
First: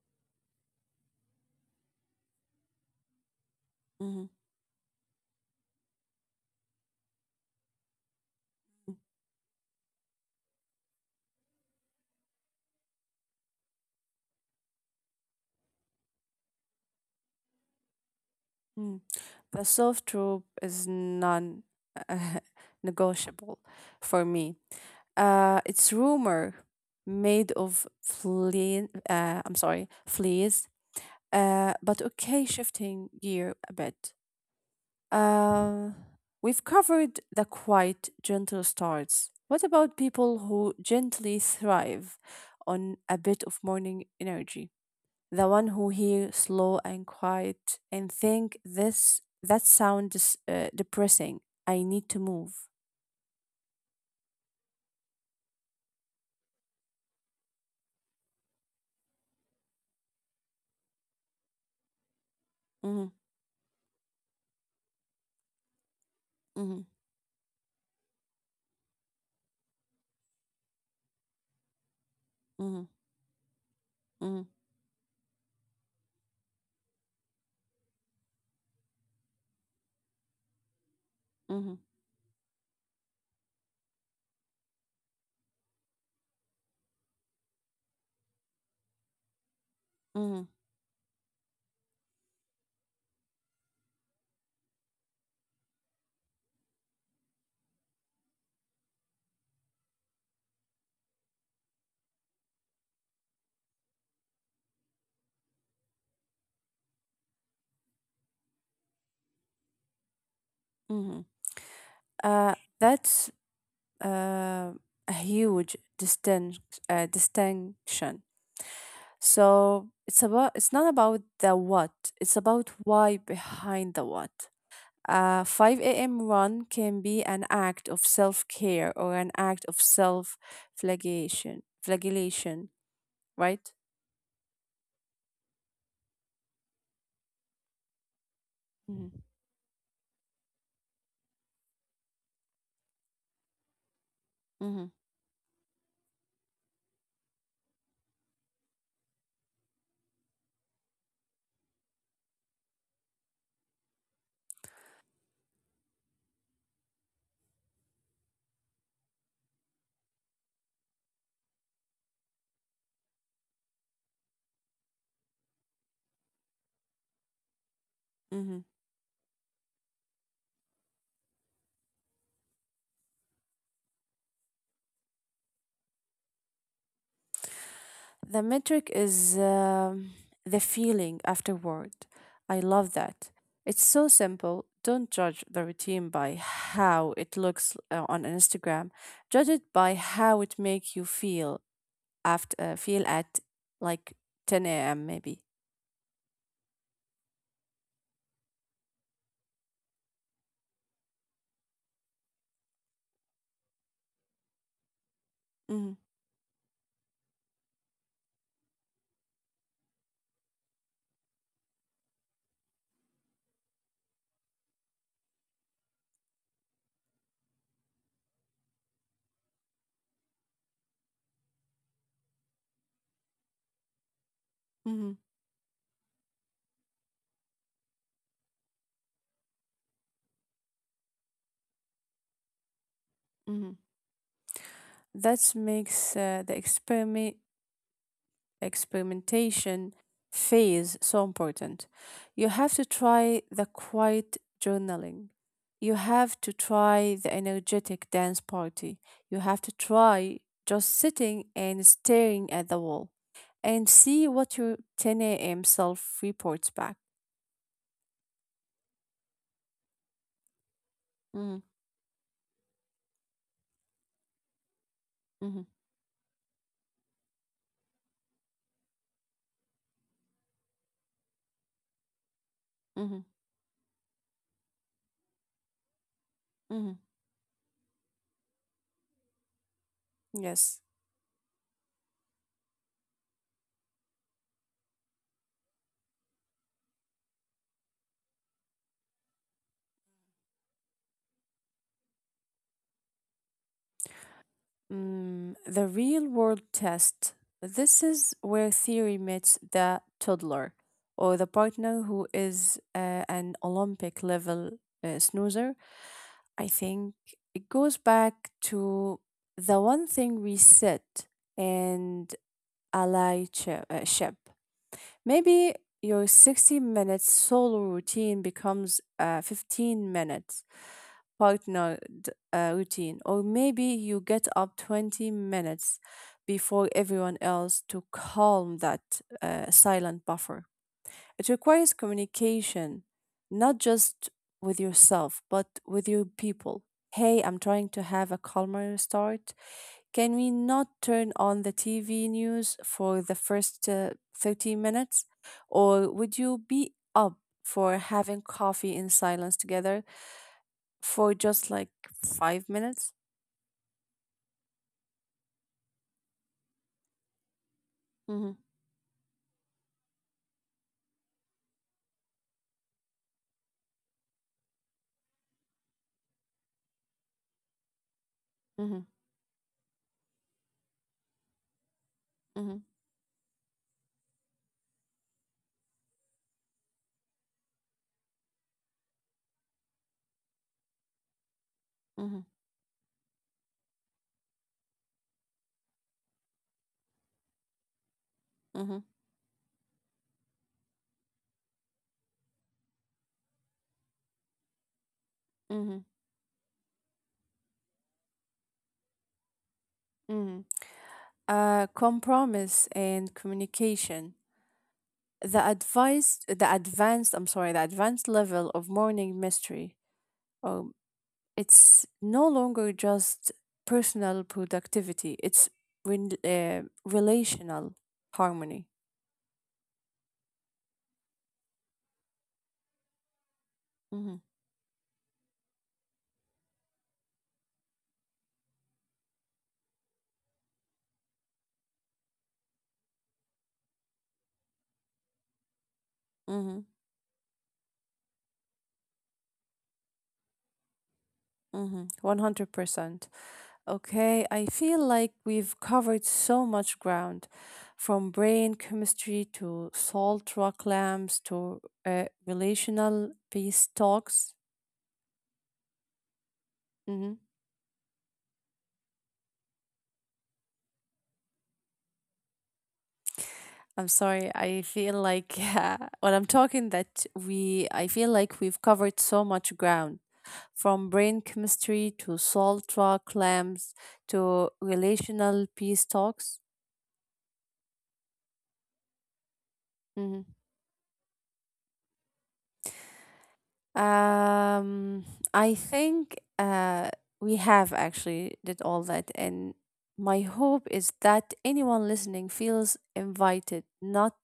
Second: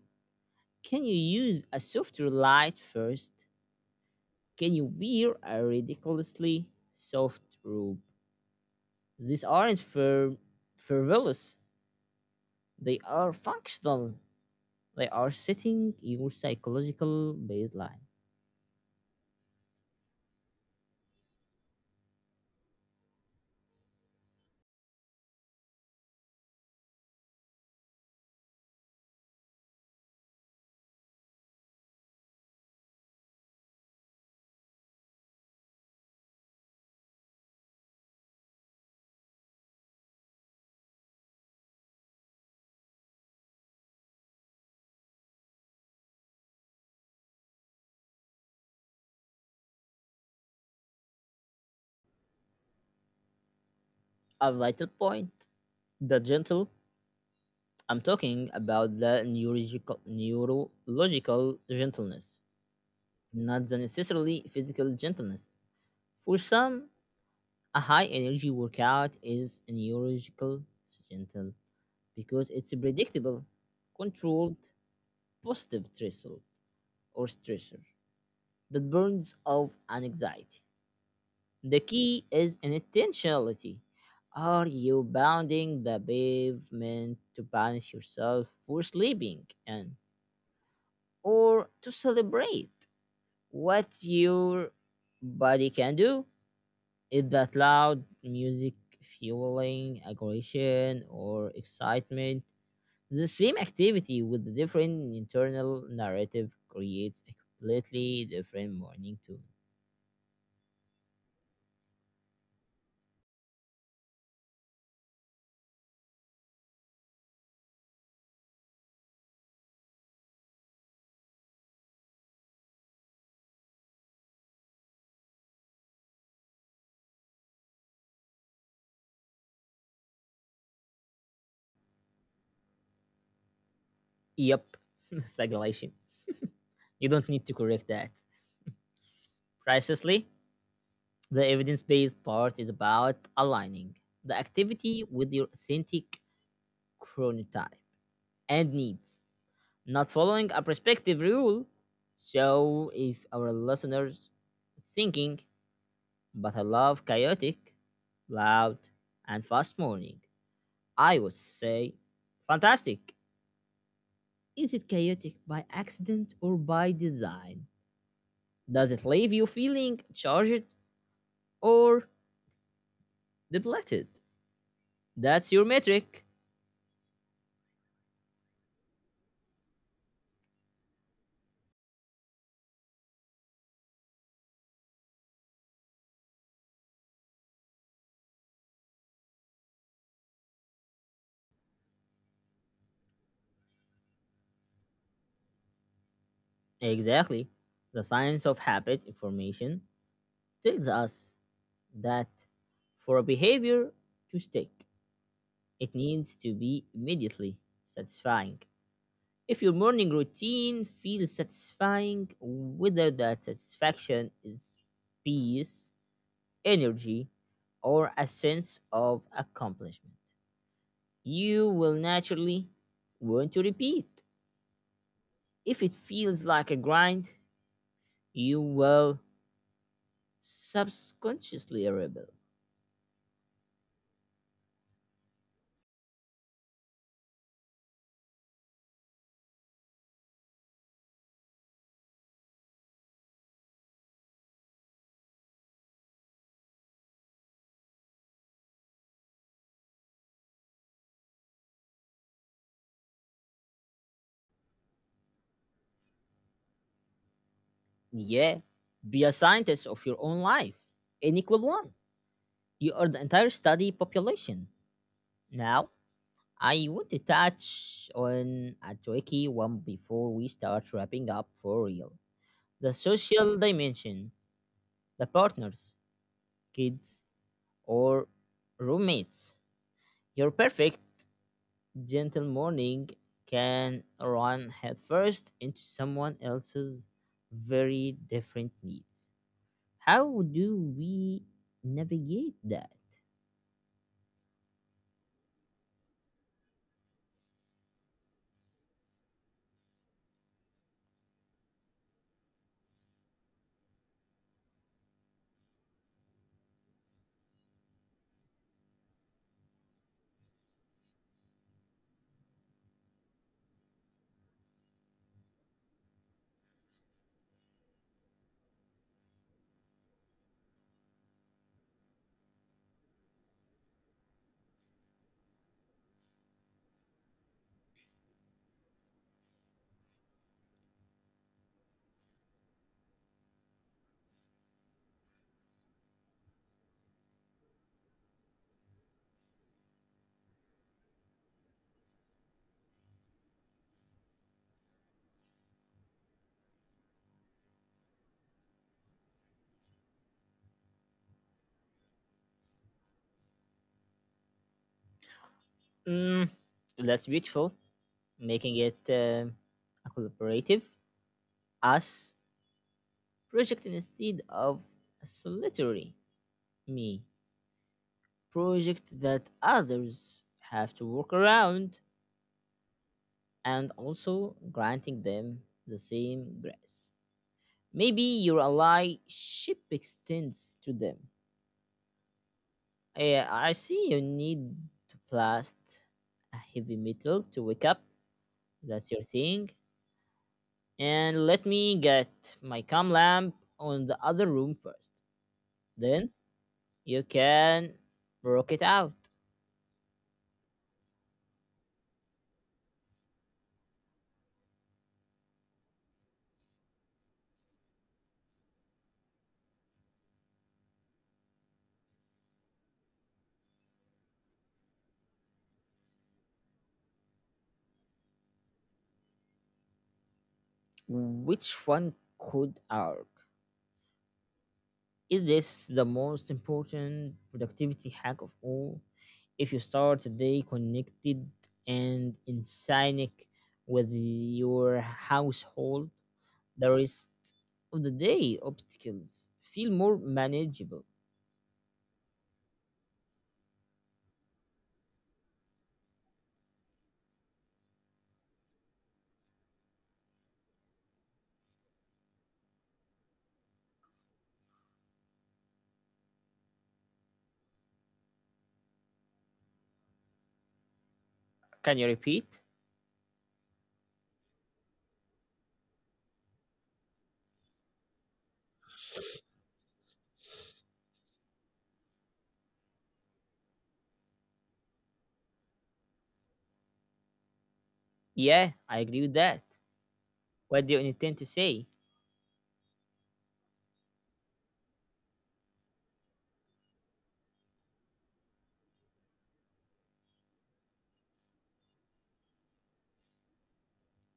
A: Can you use a softer light first?
B: Mm-hmm.
A: Can you wear a ridiculously soft robe? These aren't frivolous. They are functional. They are setting your psychological baseline.
B: Mm. The self troop is non (laughs) negotiable for me. It's rumor made of flea. I'm sorry, fleas. But okay, shifting gear a bit. Uh, we've covered the quiet, gentle starts. What about people who gently thrive on a bit of morning energy? The one who hear slow and quiet and think this that sound is depressing. I need to move.
A: A vital point. The gentle. I'm talking about the neurological gentleness,
B: Mhm.
A: not the necessarily physical gentleness. For some,
B: Mhm.
A: a high energy workout is neurological gentle because it's a
B: Mhm.
A: predictable,
B: Mhm.
A: controlled, positive stressor that burns off an anxiety.
B: Mhm.
A: The key is an intentionality. Are you bounding the pavement to punish yourself for sleeping and
B: Mhm.
A: or to celebrate what your body can do? Is that loud music fueling aggression or excitement? The same activity with the different internal narrative creates a completely different morning tune.
B: Mhm. Uh, that's uh, a huge distinction. So it's about it's not about the what, it's about why behind the what. A 5 a.m. run can be an act of self care or an act of flagellation, right?
A: Yep, (laughs) flagellation. You don't need to correct that.
B: Hmm.
A: Precisely, the evidence based part is about aligning the
B: Hmm.
A: activity with your authentic chronotype and needs, not following a prescriptive rule. So, if our listeners thinking, but I love chaotic, loud, and fast morning, I would say fantastic. Is it chaotic by accident or by design?
B: Hmm.
A: Does it leave you feeling charged or depleted? That's your metric.
B: The metric is the feeling afterward. I love that. It's so simple. Don't judge the routine by how it looks on Instagram. Judge it by how it makes you feel after feel at like 10 a.m. maybe.
A: Exactly. The science of habit information tells us that for a behavior to stick,
B: Hmm.
A: it needs to be immediately satisfying. If your morning routine feels satisfying, whether that satisfaction is peace, energy, or a sense of accomplishment. You will naturally want to repeat.
B: Hmm.
A: If it feels like a grind, you will subconsciously rebel.
B: Hmm. That makes the experiment experimentation phase so important. You have to try the quiet journaling. You have to try the energetic dance party. You have to try just sitting and staring at the wall and see what your 10 a.m. self reports back.
A: Yeah, be a scientist of your own life. N
B: Mm-hmm.
A: equal one. You are the entire study population.
B: Mm-hmm.
A: Now, I want to touch on a tricky one before we start wrapping up for real. The
B: Mm-hmm.
A: social dimension, the partners,
B: Mm-hmm.
A: kids, or roommates. Your
B: Yes.
A: perfect gentle morning can run headfirst into someone else's very different needs. How do we navigate that?
B: Mm, the real world test. This is where theory meets the toddler or the partner who is an Olympic level snoozer. I think it goes back to the one thing we said and allyship. Ship. Maybe your 60 minutes solo routine becomes 15 minutes partnered routine, or maybe you get up 20 minutes before everyone else to calm that silent buffer. It requires communication, not just with yourself, but with your people. Hey, I'm trying to have a calmer start. Can we not turn on the TV news for the first 30 minutes? Or would you be up for having coffee in silence together? For just like 5 minutes.
A: Mm, that's beautiful,
B: Hmm.
A: making it a collaborative us project instead of a solitary me
B: Hmm.
A: project that others have to work around.
B: Hmm.
A: And also granting them the same grace. Maybe your allyship extends to them.
B: Hmm.
A: I see you need to blast a heavy metal to wake up.
B: Hmm.
A: That's your thing. And let me get my cam lamp on the other room first.
B: Hmm.
A: Then you can rock it out.
B: Hmm. Compromise and communication. The advice, the advanced, I'm sorry, the advanced level of morning mystery. Um, it's no longer just personal productivity. It's relational harmony.
A: Which one could arc?
B: Hmm
A: Is this the most important productivity hack of all? If you start the day connected and in sync with your household,
B: hmm
A: the rest of the day obstacles feel more manageable.
B: Mm-hmm. 100%. Okay, I feel like we've covered so much ground from brain chemistry to salt rock lamps to relational peace talks. Mm-hmm.
A: Can you repeat?
B: I'm sorry, I feel like (laughs) when I'm talking I feel like we've covered so much ground from brain chemistry to salt rock lamps to relational peace talks.
A: Yeah, I agree with that.
B: Mhm.
A: What do you intend to say?
B: Um, I think we have actually did all that, and my hope is that anyone listening feels invited, not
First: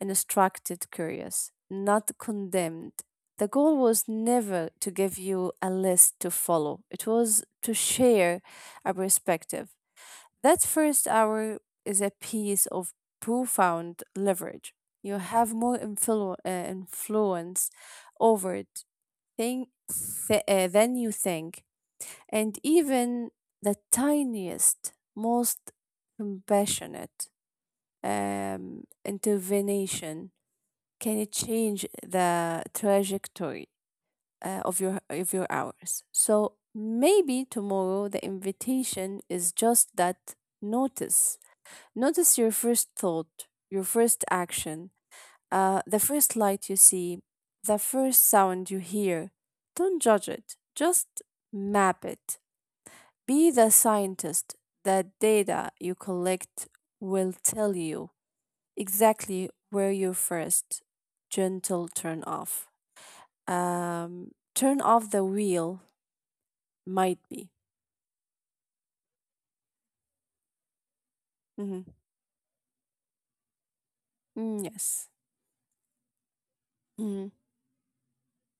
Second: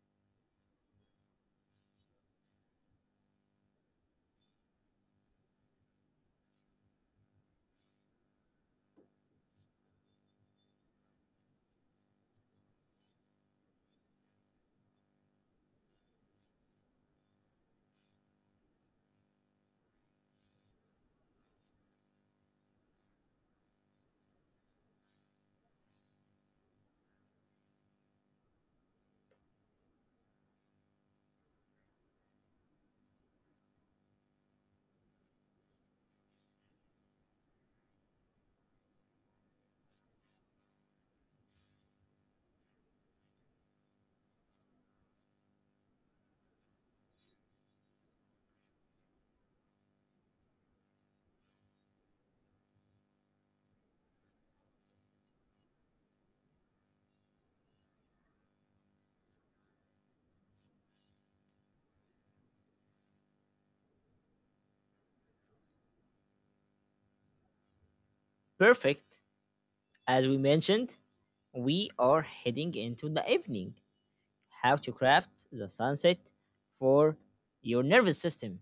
B: instructed, curious, not condemned. The goal was never to give you a list to follow. It was to share a perspective. That first hour is a piece of profound leverage. You have more influence over it. Think, than you think. And even the tiniest, most compassionate intervention can change the trajectory of your hours. So maybe tomorrow the invitation is just that: notice. Notice your first thought, your first action, the first light you see, the first sound you hear. Don't judge it, just map it. Be the scientist. The data you collect will tell you exactly where your first gentle turn off. Turn off the wheel might be.
A: Perfect. As we mentioned,
B: Hmm
A: we are heading into the evening.
B: Mm,
A: How to
B: yes.
A: craft the sunset for
B: hmm
A: your nervous system.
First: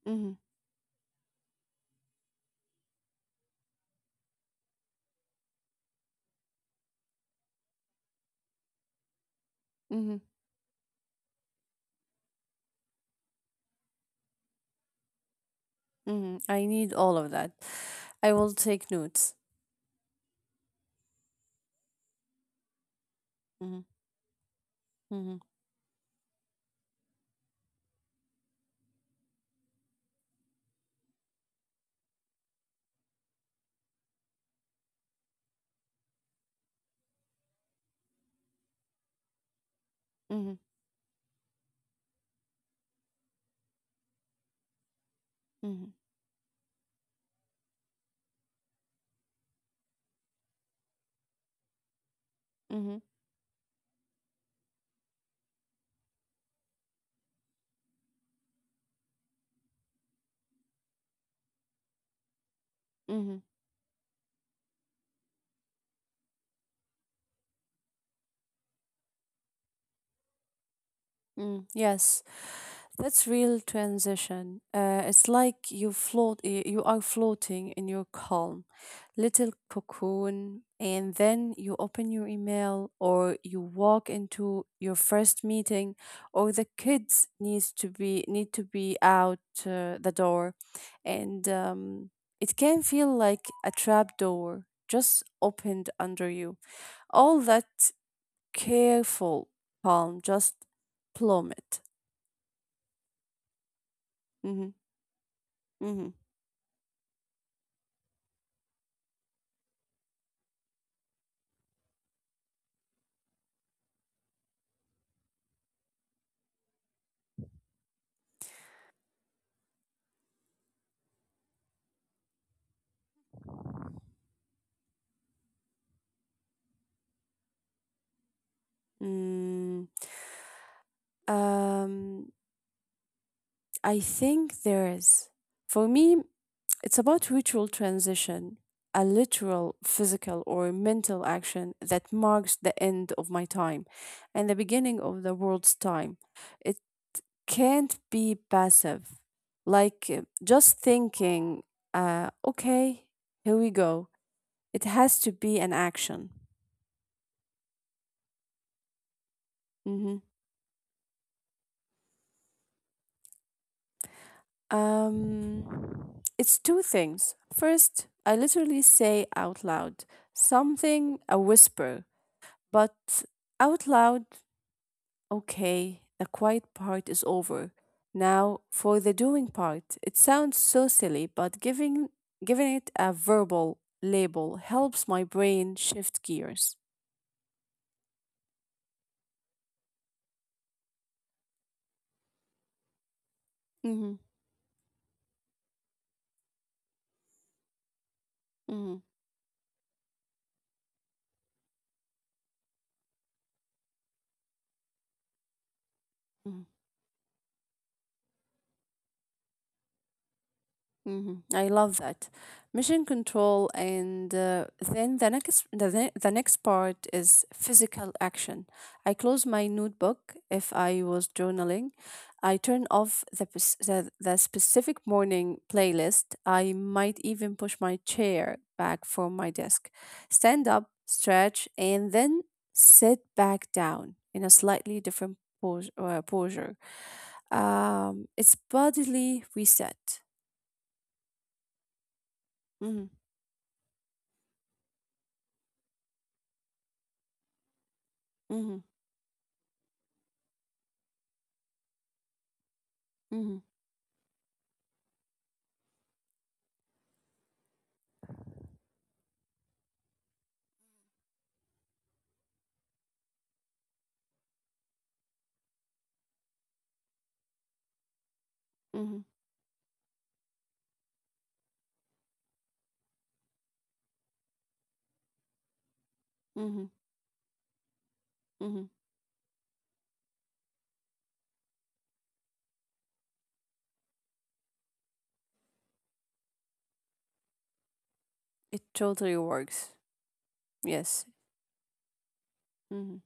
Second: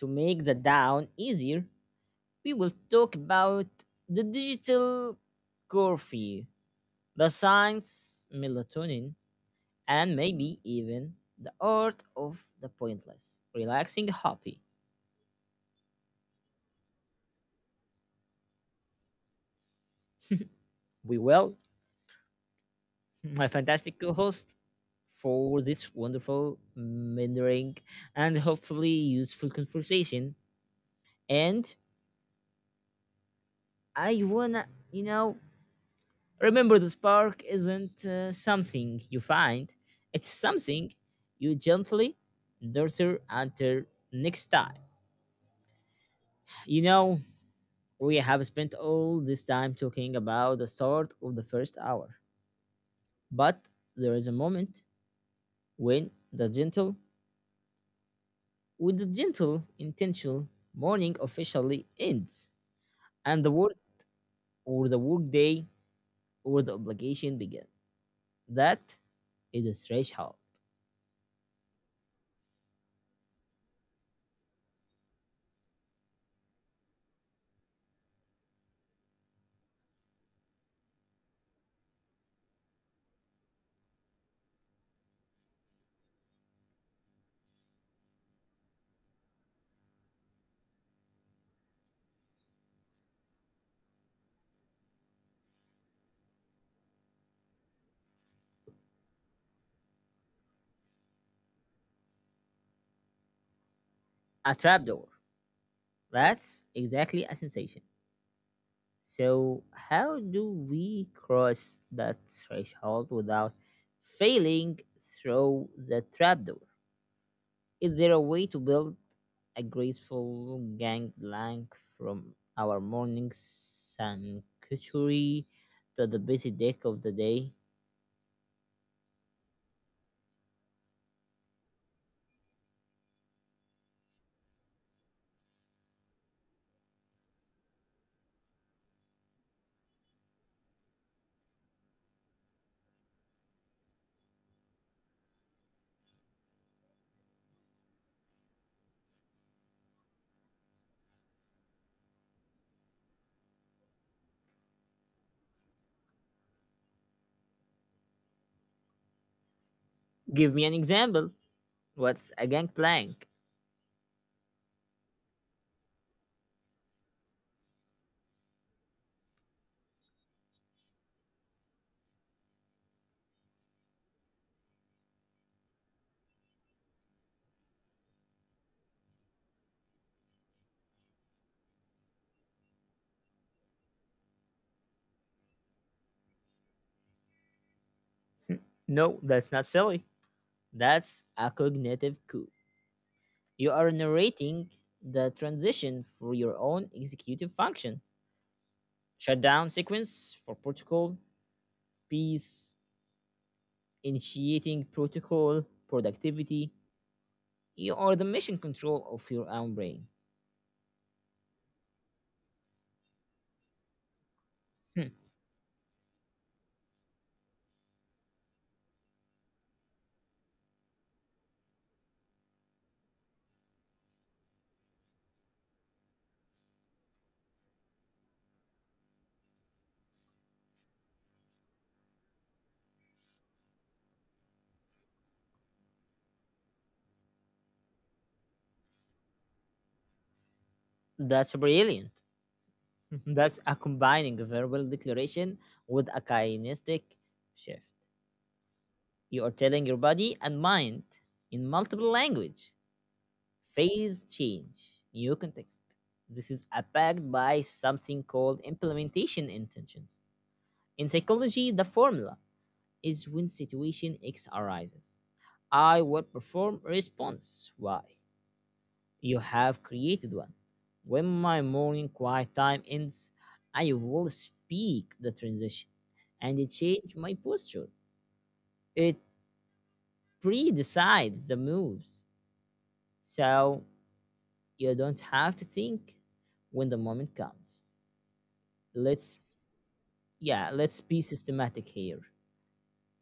A: To
B: hmm
A: make the down easier, we will talk about the digital coffee, the science, melatonin, and
B: hmm
A: maybe even the art of the pointless, relaxing happy.
B: hmm I need all of that. I will take notes.
A: We will, (laughs) my
B: Hmm
A: fantastic co-host,
B: hmm
A: for this wonderful mentoring and hopefully useful conversation. And I wanna, you know, remember, the spark isn't something you find, it's
B: hmm
A: something you gently nurture until next time.
B: hmm
A: You know, we have spent all this time talking about the start of the first hour,
B: hmm
A: but there is a moment when with the gentle intentional morning officially ends,
B: hmm
A: and the work day or the obligation begins. That is a threshold,
B: Mm, yes, that's real transition. It's like you float, you are floating in your calm little cocoon, and then you open your email, or you walk into your first meeting, or the kids needs to be need to be out the door, and it can feel like a trap door just opened under you. All that careful calm just plummet.
A: a
B: Mhm.
A: trapdoor.
B: Mhm.
A: That's exactly a sensation. So, how do we cross that threshold without failing through the trapdoor? Is there a way to build a graceful gangplank from our morning sanctuary to the busy deck of the day?
B: Mm. Um, I think there is. For me, it's about ritual transition, a literal, physical, or mental action that marks the end of my time and the beginning of the world's time. It can't be passive, like just thinking, okay, here we go. It has to be an action. Mhm.
A: Give me an example. What's a gangplank?
B: Um, it's two things. First, I literally say out loud something, a whisper, but out loud, okay, the quiet part is over. Now, for the doing part, it sounds so silly, but giving it a verbal label helps my brain shift gears.
A: No, that's not silly. That's a cognitive coup. You are
B: Mm-hmm,
A: narrating the transition for your own executive function.
B: mm-hmm.
A: Shutdown sequence for protocol, peace, initiating protocol, productivity. You are the mission control of your own brain.
B: Mhm. I love that. Mission control, and
A: Hmm.
B: then the next part is physical action. I close my notebook if I was journaling. I turn off the specific morning playlist. I might even push my chair back from my desk, stand up, stretch, and then sit back down in a slightly different posture. It's bodily reset.
A: That's brilliant.
B: Hmm
A: (laughs) That's a combining a verbal declaration with a kinesthetic shift.
B: hmm
A: You are telling your body and mind in multiple language.
B: Mhm.
A: Phase change, new context. This is backed by something called implementation intentions. In psychology, the formula is when situation X arises, I will perform response Y.
B: Mhm.
A: You have created one. When my morning quiet time ends, I will speak the transition and it
B: Mhm.
A: change my posture.
B: Mhm.
A: It pre decides the moves. So you don't have to think when the moment comes.
B: It totally
A: Let's,
B: works.
A: yeah, let's
B: Yes.
A: be systematic here.
B: Mhm.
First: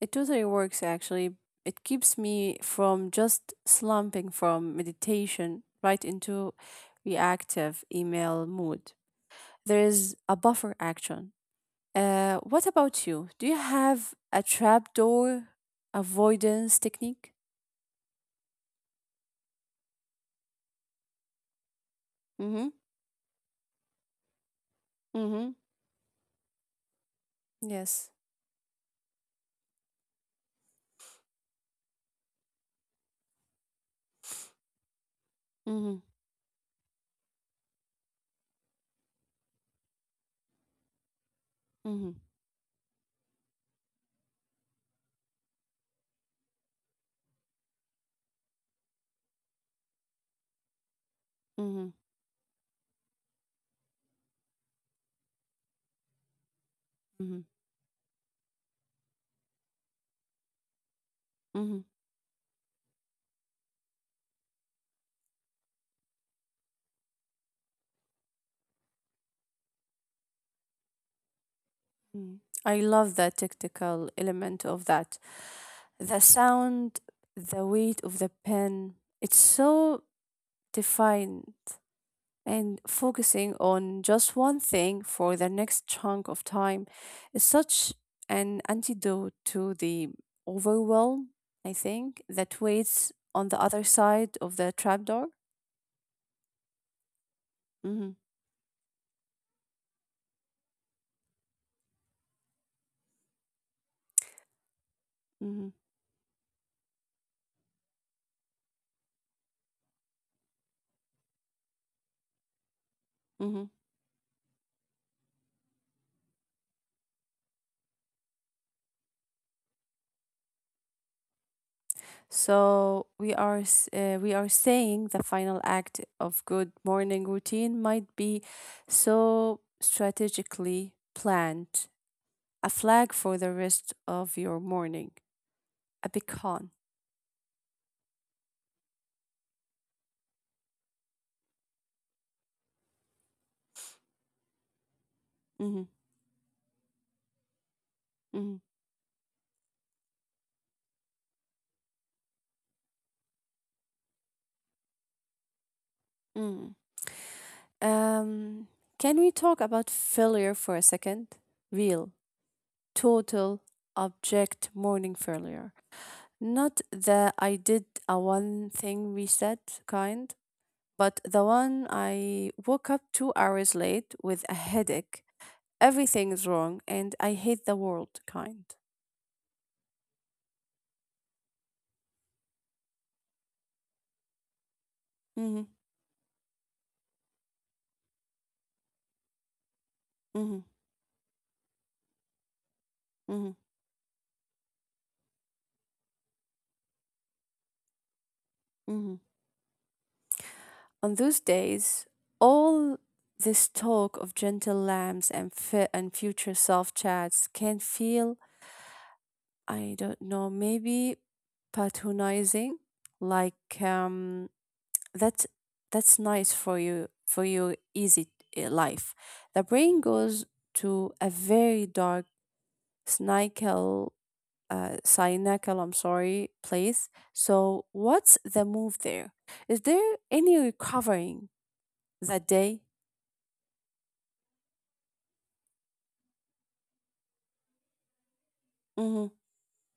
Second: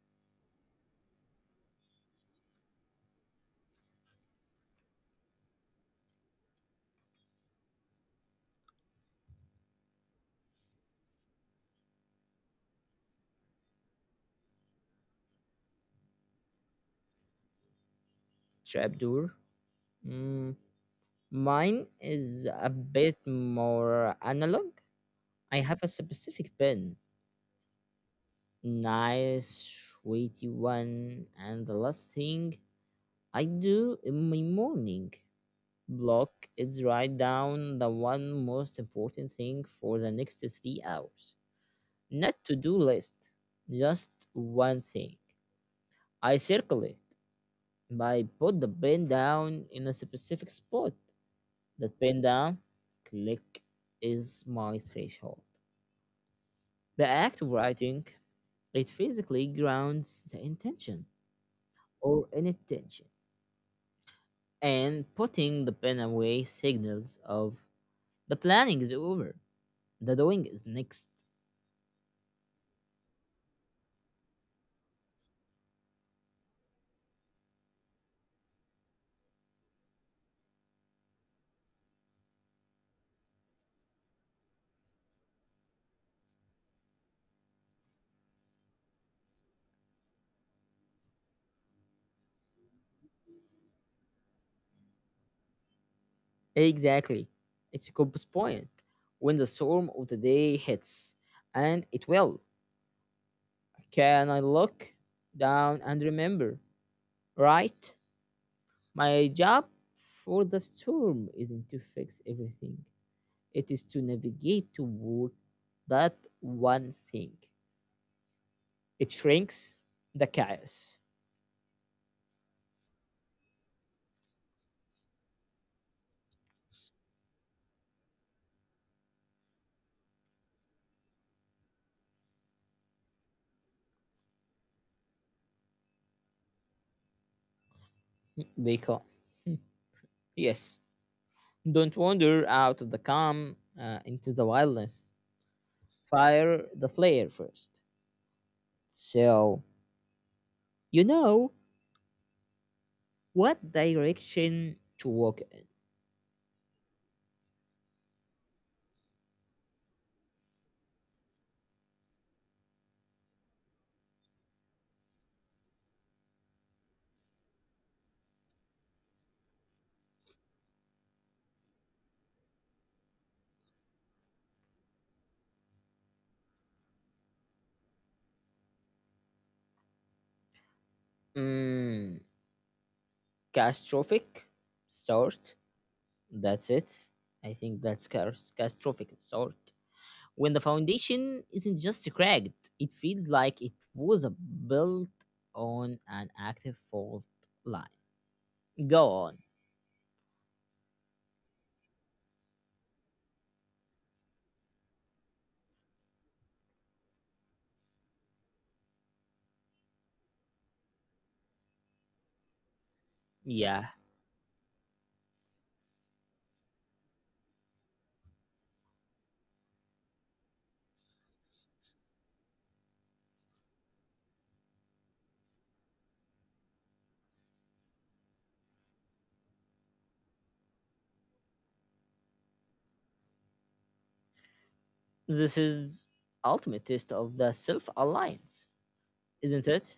B: It totally works actually. It keeps me from just slumping from meditation right into reactive email mood. There is a buffer action. What about you? Do you have a trapdoor avoidance technique?
A: Shabdur, mm, mine is a
B: Mm-hmm.
A: bit more analog.
B: Mm-hmm.
A: I have a specific pen,
B: Yes.
A: nice, sweetie one, and the last thing I do in my morning
B: Mm-hmm.
A: block is write down the one most important thing for the next 3 hours.
B: Mm-hmm.
A: Not to do list, just one thing. I circle it by put the pen down in a specific spot.
B: Mm-hmm.
A: That pen down, click, is my threshold. The act
B: Mm-hmm.
A: of writing, it physically grounds the intention or inattention, and putting the pen away signals of the planning is over, the doing is next.
B: Mm. I love the tactical element of that. The sound, the weight of the pen, it's so defined. And focusing on just one thing for the next chunk of time is such an antidote to the overwhelm, I think, that waits on the other side of the trapdoor.
A: Exactly, it's a
B: Mm-hmm,
A: compass point when the storm of the day hits, and it will. Can I look
B: mm-hmm,
A: down and remember? Right? My job for the storm isn't to fix everything,
B: mm-hmm.
A: it is to navigate toward that one thing. It shrinks the chaos.
B: So we are saying the final act of good morning routine might be so strategically planned, a flag for the rest of your morning, a beacon.
A: They call. Yes. Don't wander out of the calm into the wildness.
B: Hmm
A: Fire the flare first.
B: hmm
A: So, you know what direction to walk in.
B: mm. Um, can we talk about failure for a second? Real, total, object morning failure. Not the I did a one thing reset kind, but the one I woke up 2 hours late with a headache. Everything is wrong, and I hate the world kind.
A: Mm, catastrophic? Start.
B: Hmm
A: That's it. I think that's catastrophic sort. When the
B: hmm
A: foundation isn't just cracked, it feels
B: hmm
A: like it was built on an active fault line. Go
B: hmm
A: on.
B: On those days, all this talk of gentle lambs and and future self chats can feel, I don't know, maybe patronizing, like
A: Yeah.
B: that's nice for you, for your easy life. The brain goes to a very dark Snikel, Cynacle, I'm sorry, place. So, what's the move there? Is there any recovering that day?
A: This is ultimate test of the self-alliance,
B: Mm-hmm,
A: isn't it?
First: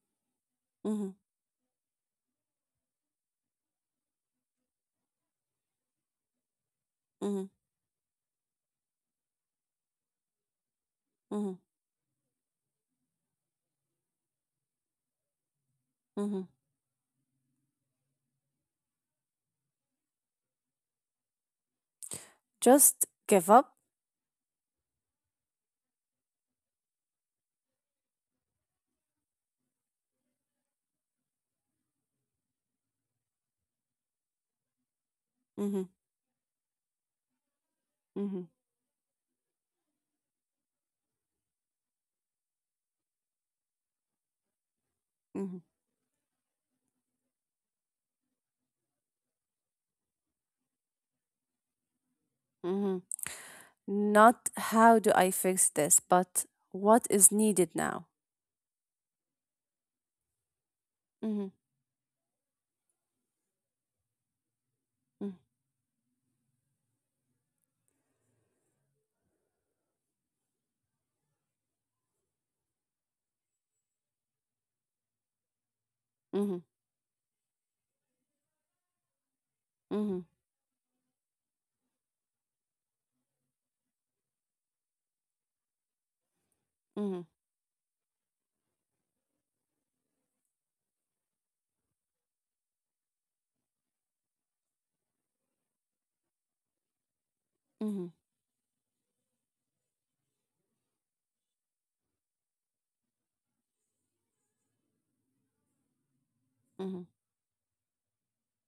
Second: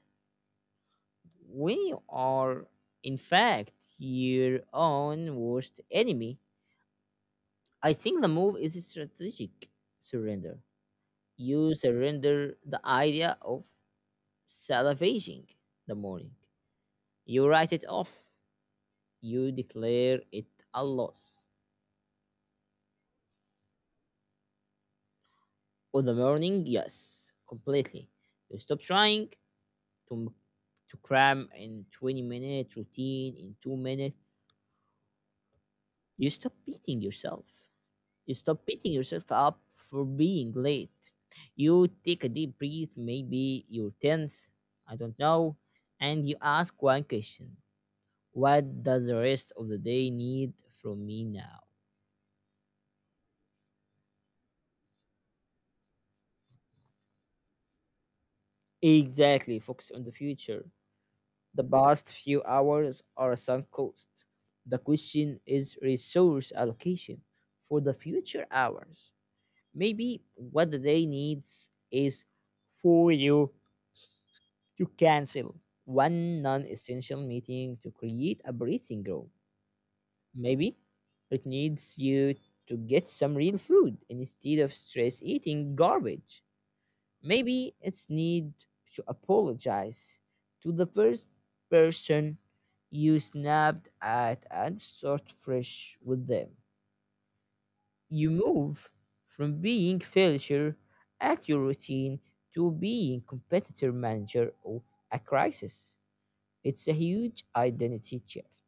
B: mm-hmm,
A: When you are, in fact, your own worst enemy,
B: mm-hmm,
A: I think the move is a strategic surrender.
B: mm-hmm,
A: You surrender the idea of salvaging the morning.
B: mm-hmm.
A: You write it off. You declare it a loss.
B: Just give up?
A: On the morning, yes, completely. You stop trying to to cram in 20-minute routine in 2 minutes.
B: Mm-hmm,
A: You stop beating yourself. You
B: mm-hmm,
A: stop beating yourself up for being late. You take a deep breath, maybe your 10th, I don't know,
B: mm-hmm,
A: and you ask one question: what does the rest of the day need from me now?
B: mm-hmm. Not how do I fix this, but what is needed now?
A: Exactly, focus on the future.
B: Mm-hmm,
A: The past few hours are a sunk cost. The
B: mm-hmm,
A: question is resource allocation for the future hours. Maybe what the day needs is for you to cancel one non essential meeting to create a breathing room.
B: mm-hmm,
A: Maybe it needs you to get some real food instead of stress eating garbage.
B: mm-hmm, mm-hmm,
A: Maybe it's need to apologize to the first person you snapped at and start fresh with them.
B: mm-hmm.
A: You move from being failure at your routine to being competitor manager of a crisis. It's a
B: Mm-hmm.
A: huge identity shift.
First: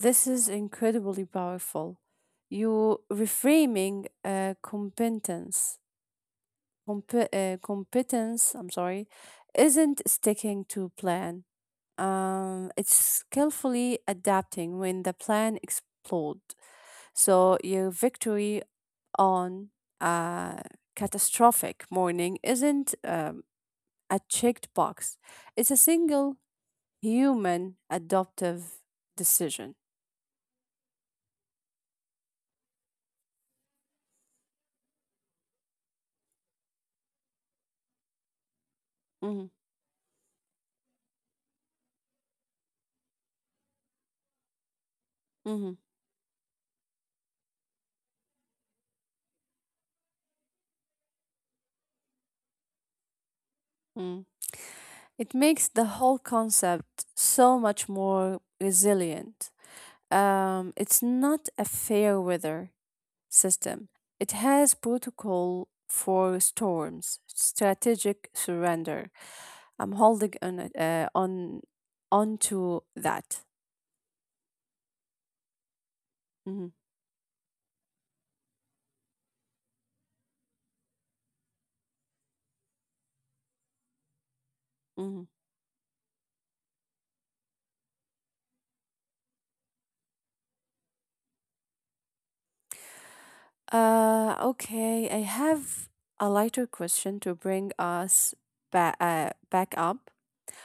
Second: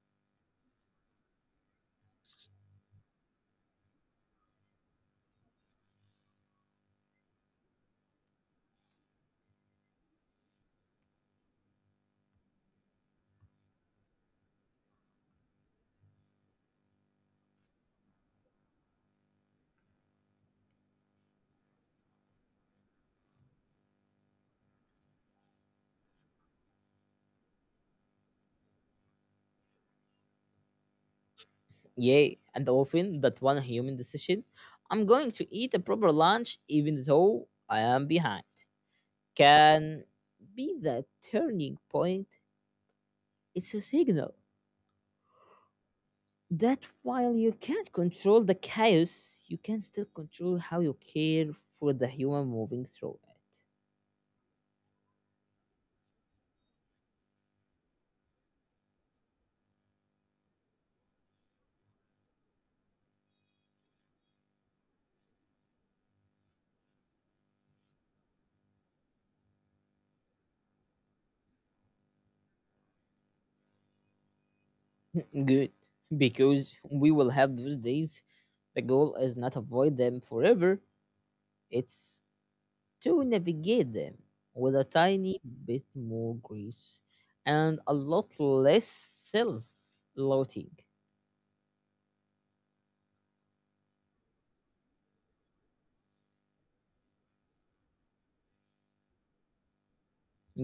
B: This is incredibly powerful. You reframing competence, I'm sorry, isn't sticking to plan. It's skillfully adapting when the plan explodes. So your victory on a catastrophic morning isn't a checked box. It's a single human adoptive decision.
A: Yay, and often that one human decision, I'm going to eat a proper lunch even though I am behind,
B: Hmm
A: can be that turning point, it's a signal
B: hmm
A: that while you can't control the chaos, you can still control how you care for the human moving through
B: Mm. It makes the whole concept so much more resilient. It's not a fair weather system. It has protocol for storms, strategic surrender. I'm holding on onto that.
A: it. (laughs) Good,
B: Mhm,
A: because we will have those days. The goal is not avoid them forever, it's to navigate them with a
B: mhm.
A: tiny bit more grace and a lot less self-loathing.
B: Okay, I have a lighter question to bring us back up.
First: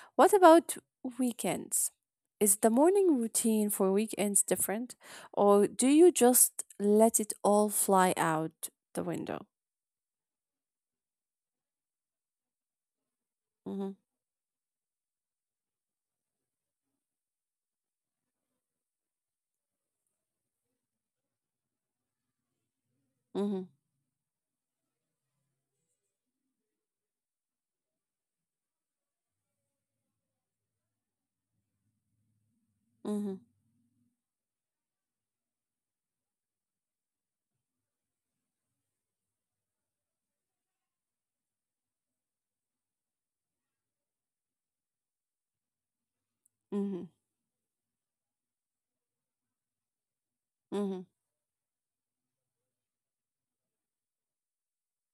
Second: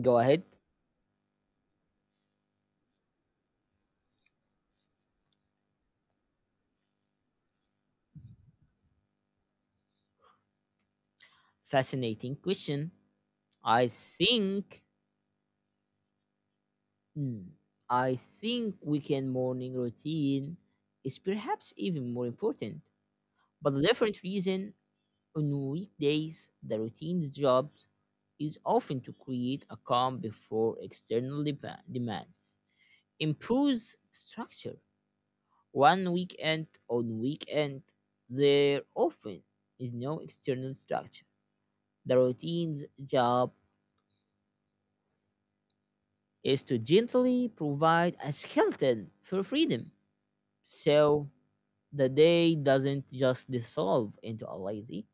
A: Go
B: What
A: ahead.
B: about weekends? Is the morning routine for weekends different, or do you just let it all fly out the window?
A: Fascinating question. I
B: Mm-hmm,
A: think hmm, I think weekend morning routine is perhaps even more important.
B: mm-hmm,
A: But the different reason on weekdays the routine's job is often to create a calm before external demands.
B: mm-hmm,
A: Improves structure. One weekend on weekend there often is no external structure. The routine's job is to
B: mm-hmm,
A: gently provide a skeleton for freedom
B: mm-hmm,
A: so the day doesn't just dissolve into a lazy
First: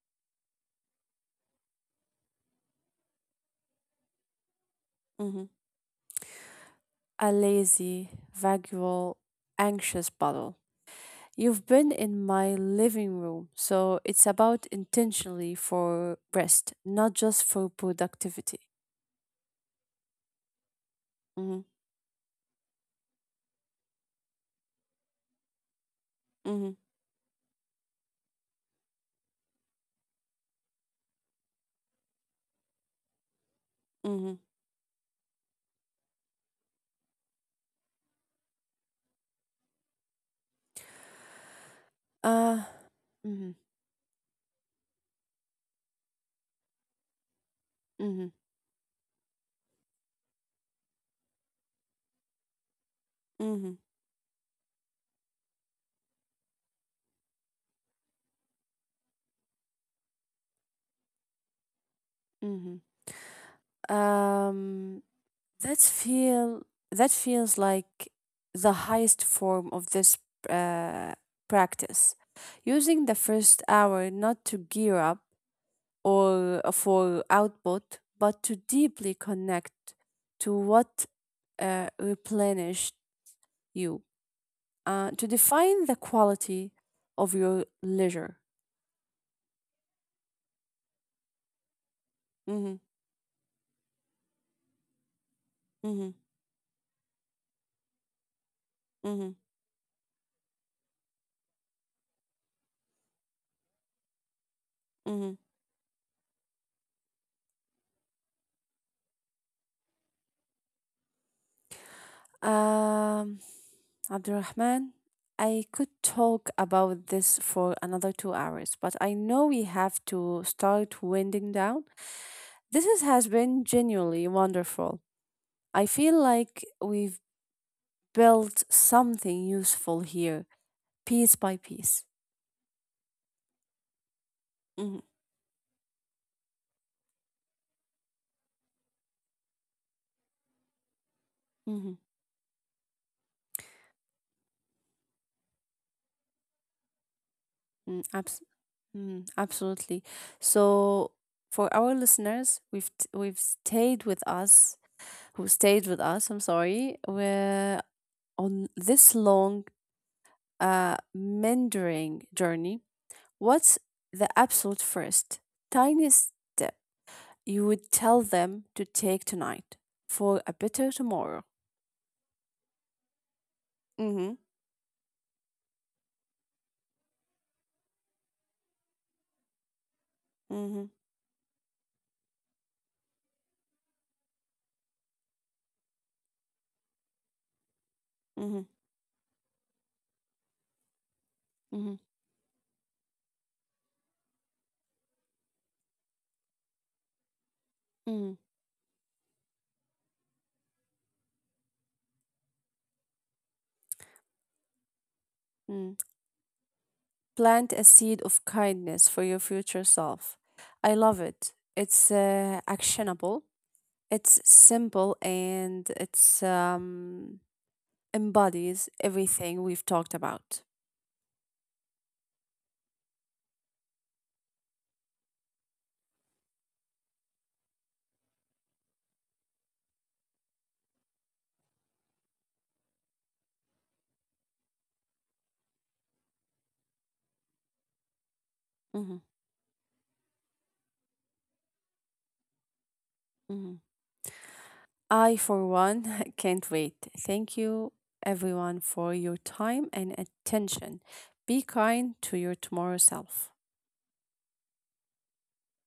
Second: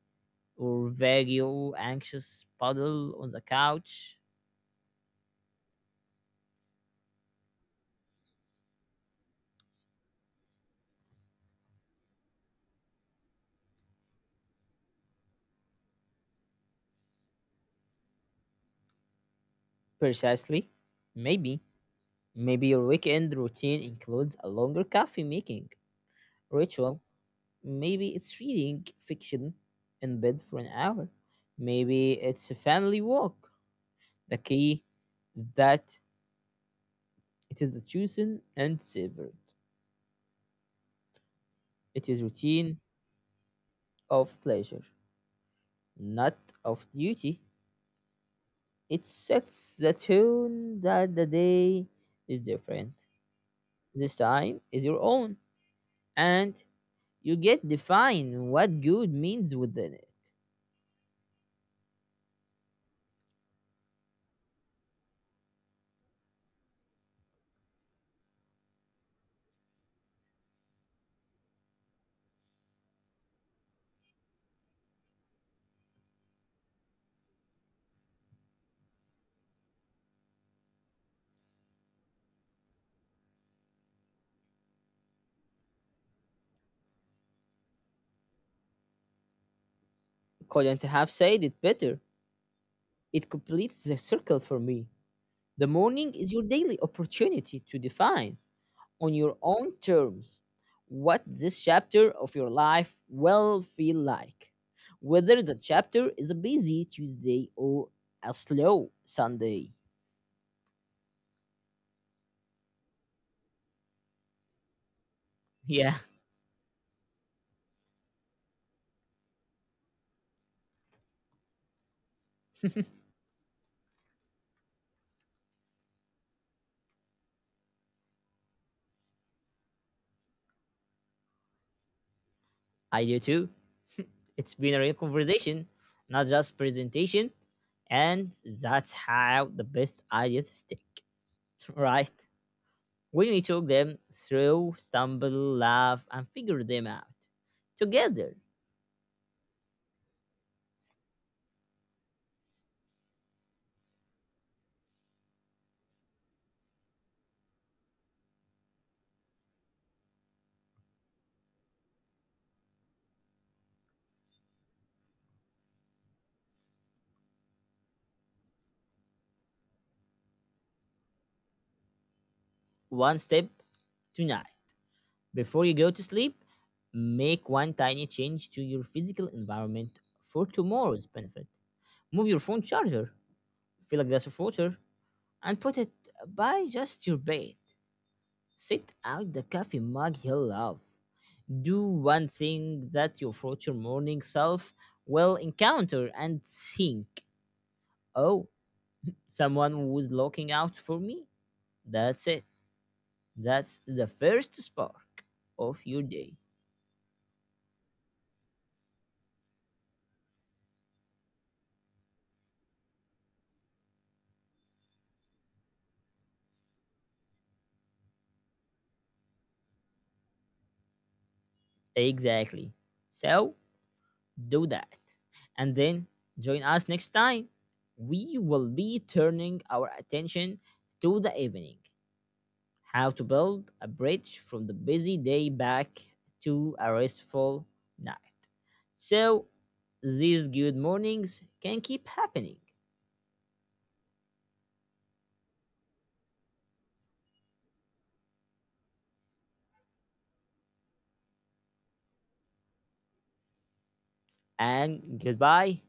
A: or vague or anxious puddle on the couch.
B: mm-hmm. A lazy, vagual, anxious bottle. You've been in my living room, so it's about intentionally for rest, not just for productivity.
A: Precisely.
B: Mm-hmm,
A: Maybe. Maybe your weekend routine includes a longer coffee making
B: mm-hmm,
A: ritual. Maybe it's reading fiction in bed for an hour. Maybe it's a family walk. The
B: mm-hmm.
A: key that it is the chosen and savored. It is
B: Uh,
A: routine
B: mm-hmm,
A: of pleasure, not of duty.
B: mm-hmm,
A: It sets the tone that the day is different.
B: mm-hmm,
A: This time is your own, and you get define what good means within it.
B: mm-hmm. Um, that's feel that feels like the highest form of this uh, practice. Using the first hour not to gear up or for output, but to deeply connect to what replenished you, to define the quality of your leisure.
A: Couldn't have said it better.
B: Mm-hmm,
A: It completes the circle for me. The
B: mm-hmm,
A: morning is your daily opportunity to define on
B: mm-hmm,
A: your own terms what this chapter of your life will feel like.
B: mm-hmm.
A: Whether the chapter is a busy Tuesday or a slow Sunday. (laughs)
B: Um, Abdurrahman, I could
A: Yeah,
B: talk about this for another 2 hours, but I know we have to start winding down. This is, has been genuinely wonderful. I feel like we've built something useful here, piece by piece.
A: I do too. It's been a real
B: Hmm
A: conversation, not just presentation. And that's how the best ideas stick, (laughs)
B: hmm
A: right? When we talk them through, stumble, laugh, and figure them out
B: mm,
A: together,
B: mm, absolutely. So, for our listeners, we've t- we've stayed with us, who stayed with us. I'm sorry, we're on this long mentoring journey, what's the absolute first tiny step you would tell them to take tonight for a better tomorrow?
A: one step
B: Mm-hmm.
A: tonight. Before you go to sleep, make one tiny change to your physical environment for
B: Mm-hmm.
A: tomorrow's benefit. Move your phone charger, fill a glass of water, and put it by just your bed.
B: Mm-hmm.
A: Sit out the coffee mug you love. Do
B: Mm-hmm.
A: one thing that your future morning self will encounter and think,
B: Mm-hmm.
A: oh, someone was looking out for me. That's it. That's the first spark of
B: Mm.
A: your day.
B: Plant a seed of kindness for your future self. I love it. It's actionable. It's simple and it's embodies everything we've talked about.
A: Exactly. So, do that. And then join us next time. We will be turning our attention to the evening, how to build a bridge from the busy day back to a restful night.
B: Mm-hmm.
A: So these good mornings can keep happening.
B: Mm-hmm. I, for one, (laughs) can't wait. Thank you, everyone, for your time and attention. Be kind to your tomorrow self.
A: And goodbye.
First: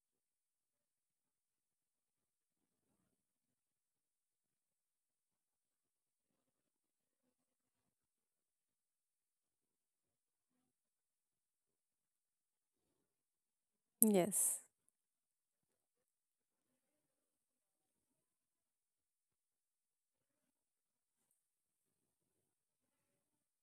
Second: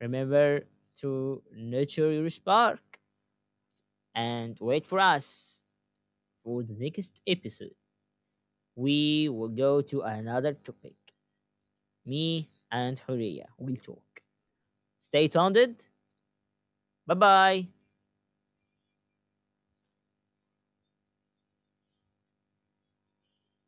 A: Remember to nurture your spark and wait for us for the next episode. We will go to another topic. Me and Huria will talk.
B: Yes.
A: Stay tuned. Bye bye.